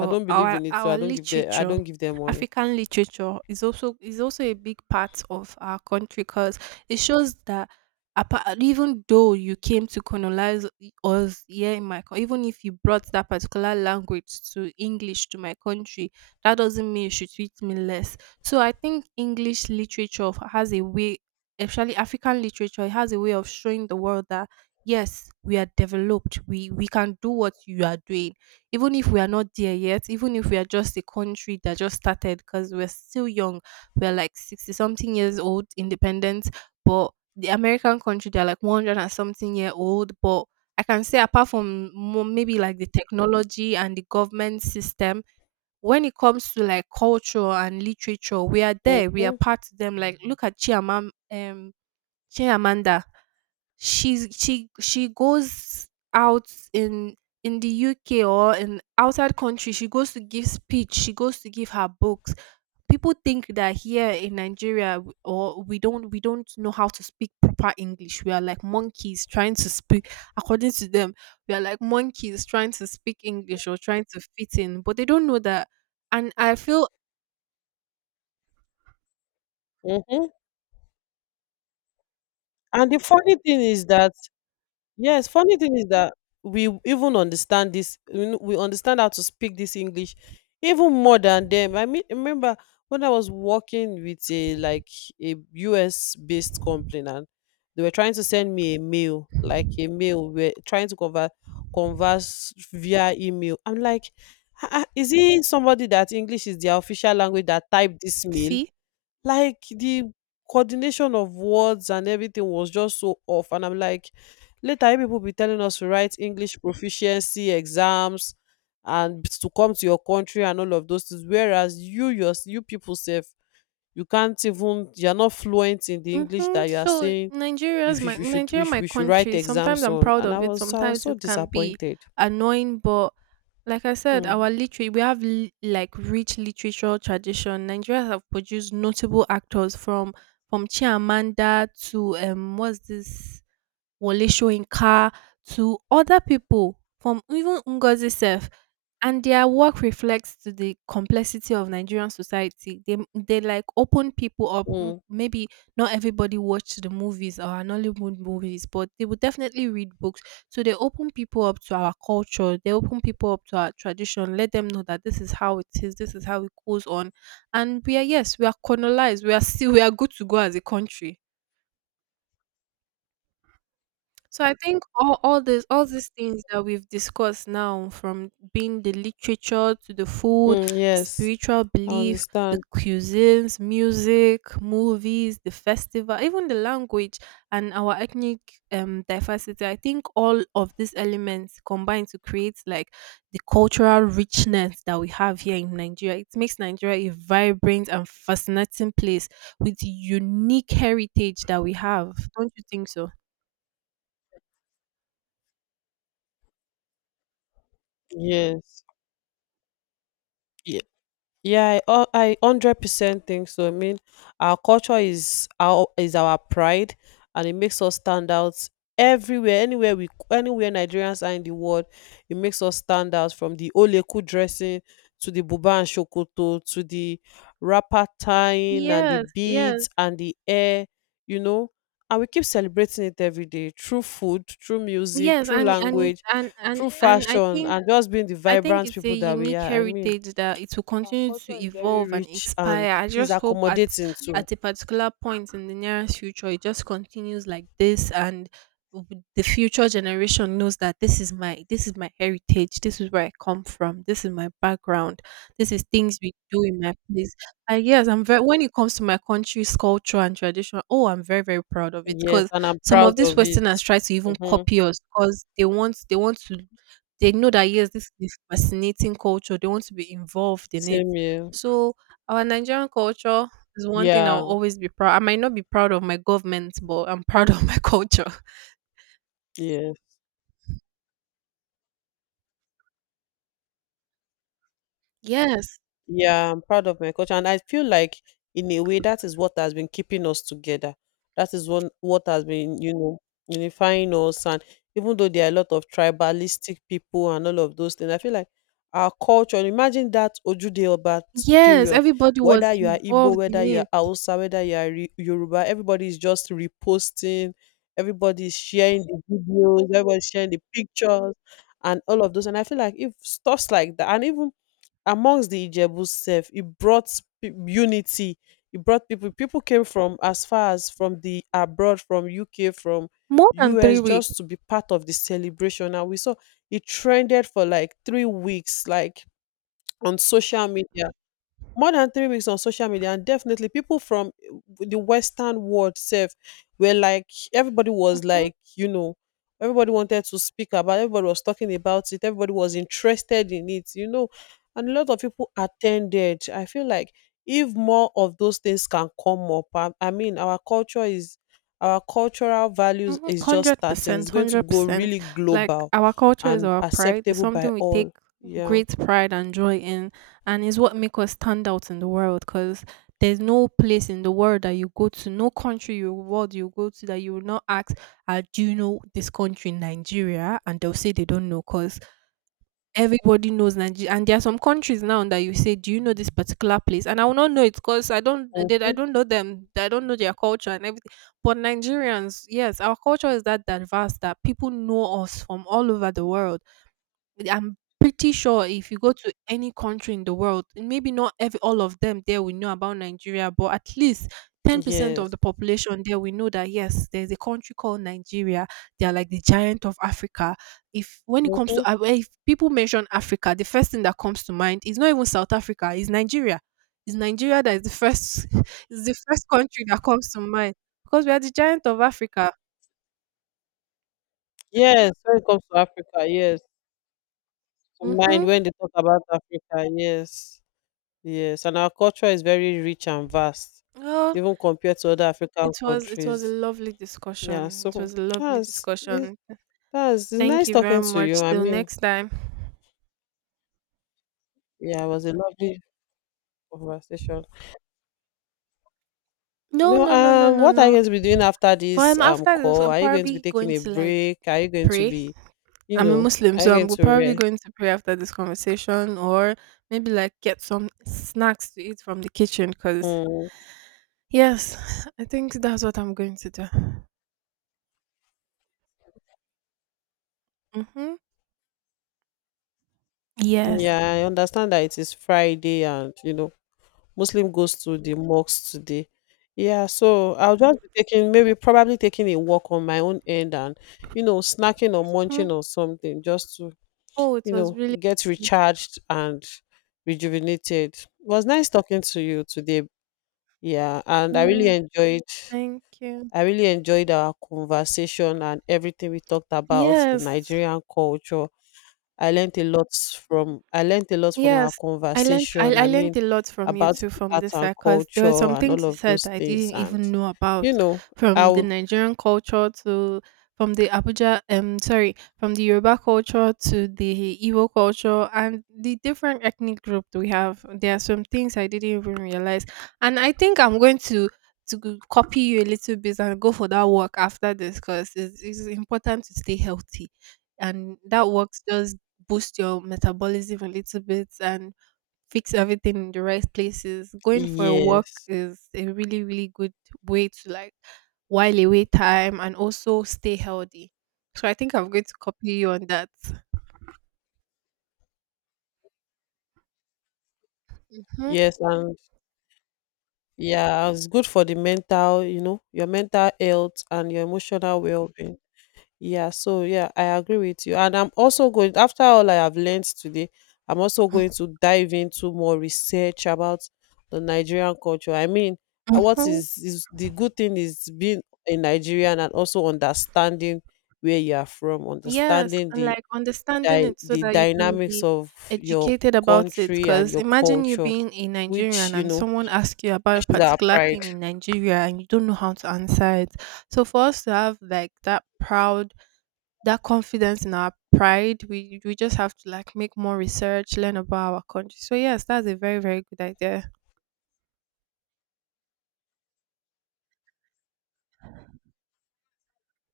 Speaker 1: I don't believe
Speaker 2: our
Speaker 1: in it. So I
Speaker 2: our
Speaker 1: don't give them, I
Speaker 2: literature,
Speaker 1: don't give them money.
Speaker 2: African literature is also is also a big part of our country, because it shows that apart, even though you came to colonize us here in my country, even if you brought that particular language to English to my country, that doesn't mean you should treat me less. So I think English literature has a way, especially African literature, it has a way of showing the world that yes, we are developed. We we can do what you are doing, even if we are not there yet. Even if we are just a country that just started, because we're still young. We're like sixty something years old, independent. But the American country, they're like one hundred and something year old. But I can say, apart from mo- maybe like the technology and the government system, when it comes to like culture and literature, we are there. We are
Speaker 1: Mm-hmm.
Speaker 2: part of them. Like look at Chiamam. Um Che Amanda, she's she she goes out in in the U K or in outside country. She goes to give speech. She goes to give her books. People think that here in Nigeria w- or we don't we don't know how to speak proper English. We are like monkeys trying to speak, according to them. We are like monkeys trying to speak English or trying to fit in, but they don't know that. And I feel
Speaker 1: Mm-hmm. And the funny thing is that, Yes, funny thing is that we even understand this, we kn- we understand how to speak this English even more than them. I mean, remember when I was working with a like a U S based company, and they were trying to send me a mail, like a mail, we're trying to convert converse via email. I'm like, "Ah, ah, is it somebody that English is their official language that typed this mail?"
Speaker 2: see.
Speaker 1: Like, the coordination of words and everything was just so off. And I'm like, later you people be telling us to write English proficiency exams and to come to your country and all of those things, whereas you, your, you people sef, you can't even, you're not fluent in the English
Speaker 2: Mm-hmm.
Speaker 1: that you are
Speaker 2: So
Speaker 1: saying you
Speaker 2: Nigeria's
Speaker 1: should,
Speaker 2: my
Speaker 1: we should we
Speaker 2: Nigeria,
Speaker 1: should,
Speaker 2: my
Speaker 1: we should write
Speaker 2: country. Sometimes
Speaker 1: exams
Speaker 2: I'm
Speaker 1: on.
Speaker 2: proud
Speaker 1: And I
Speaker 2: of it.
Speaker 1: was, i was
Speaker 2: Sometimes
Speaker 1: so
Speaker 2: it can be
Speaker 1: disappointed.
Speaker 2: annoying, but like I said,
Speaker 1: mm,
Speaker 2: our literary we have li- like rich literatural tradition. Nigeria have produced notable actors from from Chimamanda to um what's this Wole Soyinka to other people from even Ngozi self, and their work reflects to the complexity of Nigerian society. They they like open people up. M-
Speaker 1: mm,
Speaker 2: Maybe not everybody watched the movies or an Hollywood movies, but they would definitely read books. So they open people up to our culture. They open people up to our tradition. Let them know that this is how it is. This is how it goes on. And we are yes, we are colonized. We are still we are good to go as a country. So I think all, all this all these things that we've discussed now, from being the literature to the food,
Speaker 1: mm,
Speaker 2: the
Speaker 1: yes,
Speaker 2: spiritual
Speaker 1: I
Speaker 2: belief, the
Speaker 1: understand.
Speaker 2: cuisines, music, movies, the festival, even the language and our ethnic um diversity, I think all of these elements combine to create like the cultural richness that we have here in Nigeria. It makes Nigeria a vibrant and fascinating place with unique heritage that we have. Don't you think so?
Speaker 1: Yes. Yeah. Yeah, I hu- I one hundred percent think so. I mean, our culture is our, is our pride, and it makes us stand out everywhere, anywhere we, anywhere Nigerians are in the world, it makes us stand out, from the Oleku dressing to the buba and shokoto to the wrapper tying and the
Speaker 2: Yes, yes,
Speaker 1: beads and the hair, you know. And we keep celebrating it every day through food, through music,
Speaker 2: yes,
Speaker 1: through
Speaker 2: and and it's
Speaker 1: language,
Speaker 2: and and
Speaker 1: through yeah,
Speaker 2: and I
Speaker 1: fashion,
Speaker 2: think
Speaker 1: and just being the
Speaker 2: I think
Speaker 1: vibrant
Speaker 2: it's a
Speaker 1: people that we
Speaker 2: unique
Speaker 1: are. I mean,
Speaker 2: heritage that it will
Speaker 1: our
Speaker 2: continue
Speaker 1: culture
Speaker 2: to
Speaker 1: is very
Speaker 2: evolve and
Speaker 1: rich and
Speaker 2: expire. I
Speaker 1: is
Speaker 2: just hope at
Speaker 1: accommodating too.
Speaker 2: at a particular point in the nearest future, it just continues like this, and w- the future generation knows that this is my this is my heritage. This is where I come from. This is my background. This is things we do in my place. And yes, I'm very when it comes to my country's culture and tradition. Oh, I'm very, very proud of it,
Speaker 1: Yes,
Speaker 2: because
Speaker 1: and I'm
Speaker 2: some
Speaker 1: proud
Speaker 2: of these
Speaker 1: of it.
Speaker 2: Westerners try to even
Speaker 1: Hmm.
Speaker 2: copy us, because they want they want to, they know that, yes, this is a fascinating culture. They want to be involved in it.
Speaker 1: Same here.
Speaker 2: So our Nigerian culture is one thing I'll
Speaker 1: Yeah,
Speaker 2: always be proud. I might not be proud of my government, but I'm proud of my culture.
Speaker 1: yeah.
Speaker 2: Yes.
Speaker 1: Yeah, I'm proud of my culture, and I feel like in a way that is what has been keeping us together. That is one what has been, you know, unifying us. And even though there are a lot of tribalistic people and all of those things, I feel like our culture. Imagine that Ojude Oba t-
Speaker 2: Yes,
Speaker 1: period.
Speaker 2: everybody was
Speaker 1: Whether you are Igbo,
Speaker 2: involved in
Speaker 1: whether you are
Speaker 2: it.
Speaker 1: Hausa, whether you are Re- Yoruba, everybody is just reposting. Everybody is sharing the videos. Everybody is sharing the pictures and all of those. And I feel like if stuffs like that, and even amongst the Ijebu sef, it brought p- unity. It brought people, people came from as far as from the abroad, from U K, from
Speaker 2: More than three
Speaker 1: U S,
Speaker 2: weeks.
Speaker 1: just to be part of the celebration. And we saw it trended for like three weeks, like on social media, more than three weeks on social media. And definitely people from eh, the western world self were like, everybody was
Speaker 2: Mhm.
Speaker 1: like, you know, everybody wanted to speak about, everybody was talking about it, everybody was interested in it, you know. And a lot of people attended. I feel like if more of those things can come up, i, I mean our culture is, our cultural values
Speaker 2: Mhm,
Speaker 1: is just starting, it's
Speaker 2: one hundred percent,
Speaker 1: going to go
Speaker 2: one hundred percent.
Speaker 1: really
Speaker 2: Like
Speaker 1: global
Speaker 2: our culture is
Speaker 1: and
Speaker 2: our pride. It's
Speaker 1: acceptable by
Speaker 2: something we take
Speaker 1: all. Yeah.
Speaker 2: great pride and joy in, and is what make us stand out in the world, cuz there's no place in the world that you go to, no country you world you go to, that you will not ask, uh, do you know this country Nigeria? And they'll say they don't know, cuz everybody knows Nigeria. And there are some countries now that you say, "Do you know this particular place?" And I will not know it, because I don't, I did- I
Speaker 1: Mhm.
Speaker 2: don't know them. I don't know their culture and everything. But Nigerians, yes, our culture is that diverse that people know us from all over the world. I'm pretty sure if you go to any country in the world, and maybe not every all of them there will know about Nigeria, but at least ten percent of
Speaker 1: Yes.
Speaker 2: the population there we know that yes, there's a country called Nigeria. They are like the giant of Africa. If when it comes
Speaker 1: Mhm.
Speaker 2: to Af- if people mention Africa, the first thing that comes to mind is not even South Africa, it's Nigeria. It's Nigeria that is the first is the first country that comes to mind, because we are the giant of Africa.
Speaker 1: Yes, when it comes to Africa, yes. To mind
Speaker 2: Mm-hmm.
Speaker 1: when they talk about Africa, yes. Yes. And our culture is very rich and vast,
Speaker 2: Oh,
Speaker 1: even compared to other African
Speaker 2: It was it was a
Speaker 1: countries.
Speaker 2: lovely
Speaker 1: Yeah,
Speaker 2: discussion. It
Speaker 1: so
Speaker 2: was a lovely
Speaker 1: that's it.
Speaker 2: discussion.
Speaker 1: That's, it's
Speaker 2: Thank
Speaker 1: nice
Speaker 2: you very
Speaker 1: talking to you.
Speaker 2: much.
Speaker 1: I
Speaker 2: Till
Speaker 1: mean,
Speaker 2: next time.
Speaker 1: yeah, it was a lovely conversation.
Speaker 2: No,
Speaker 1: No,
Speaker 2: no, no, no,
Speaker 1: um,
Speaker 2: no,
Speaker 1: what are you
Speaker 2: no.
Speaker 1: going to be doing after
Speaker 2: For
Speaker 1: this
Speaker 2: I'm
Speaker 1: um
Speaker 2: after this,
Speaker 1: call?
Speaker 2: I'm
Speaker 1: Are you going to be
Speaker 2: probably
Speaker 1: taking
Speaker 2: going
Speaker 1: a
Speaker 2: to like
Speaker 1: break? Are you going to
Speaker 2: pray.
Speaker 1: be, you
Speaker 2: I'm a
Speaker 1: know,
Speaker 2: Muslim,
Speaker 1: are you
Speaker 2: so I'm
Speaker 1: going
Speaker 2: go-
Speaker 1: to
Speaker 2: probably
Speaker 1: rest?
Speaker 2: going to pray after this conversation, or maybe like get some snacks to eat from the kitchen. Cause
Speaker 1: Mm,
Speaker 2: yes, I think that's what I'm going to do. Mm-hmm. Yes.
Speaker 1: yeah, I understand that it is Friday and you know Muslim goes to the mosques today. Yeah, so I'll just be taking, maybe probably taking a walk on my own end, and you know, snacking or munching
Speaker 2: Hmm.
Speaker 1: or something, just to
Speaker 2: Oh, it
Speaker 1: you
Speaker 2: was
Speaker 1: know,
Speaker 2: really.
Speaker 1: get recharged and rejuvenated. It was nice talking to you today. Yeah, and I really
Speaker 2: Mm,
Speaker 1: enjoyed,
Speaker 2: thank you.
Speaker 1: I really enjoyed our conversation and everything we talked about, the
Speaker 2: Yes.
Speaker 1: Nigerian culture. I learned a lot from, I learned a lot from our
Speaker 2: Yes, I learned I,
Speaker 1: conversation.
Speaker 2: I
Speaker 1: I
Speaker 2: learned
Speaker 1: mean,
Speaker 2: a lot from you
Speaker 1: about
Speaker 2: too
Speaker 1: the
Speaker 2: from
Speaker 1: art
Speaker 2: this
Speaker 1: and
Speaker 2: side, because there were
Speaker 1: culture
Speaker 2: some
Speaker 1: and all
Speaker 2: things you
Speaker 1: of
Speaker 2: said
Speaker 1: those
Speaker 2: that I
Speaker 1: things.
Speaker 2: didn't
Speaker 1: And
Speaker 2: even know
Speaker 1: you
Speaker 2: about,
Speaker 1: know, I
Speaker 2: from the
Speaker 1: would,
Speaker 2: Nigerian culture to, from the Abuja um sorry, from the Yoruba culture to the Igbo culture and the different ethnic group we have. There are some things I didn't even realize, and I think I'm going to to go- copy you a little bit and go for that walk after this, because it's, it's important to stay healthy, and that works just boost your metabolism a little bit and fix everything in the right places. Going for a walk
Speaker 1: yes,
Speaker 2: is a really, really good way to like while away time and also stay healthy. So I think I'm going to copy you on that. Mhm.
Speaker 1: yes, and yeah, it's good for the mental. You know, your mental health and your emotional well-being. Yeah, so yeah, I agree with you. And I'm also going, after all I have learned today, I'm also going to dive into more research about the Nigerian culture. I mean, uh, what
Speaker 2: Mhm.
Speaker 1: is, is the good thing is being a Nigerian and also understanding where you are from,
Speaker 2: Yes,
Speaker 1: understanding
Speaker 2: and
Speaker 1: the
Speaker 2: like understanding
Speaker 1: di-
Speaker 2: it so
Speaker 1: the
Speaker 2: that you can
Speaker 1: dynamics
Speaker 2: be
Speaker 1: of your
Speaker 2: educated about it.
Speaker 1: country and
Speaker 2: Because
Speaker 1: your
Speaker 2: imagine you
Speaker 1: culture,
Speaker 2: being a
Speaker 1: which,
Speaker 2: Nigerian
Speaker 1: you
Speaker 2: and
Speaker 1: know,
Speaker 2: someone asks you about a
Speaker 1: which is our
Speaker 2: particular
Speaker 1: pride.
Speaker 2: thing in Nigeria and you don't know how to answer it. So for us to have like that proud that confidence in our pride, we we just have to like make more research, learn about our country. So yes, that's a very, very good idea.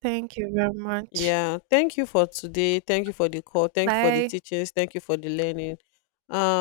Speaker 2: Thank you very much.
Speaker 1: Yeah, thank you for today. Thank you for the call. Thank you for the
Speaker 2: Bye.
Speaker 1: teachings. Thank you for the learning. Um,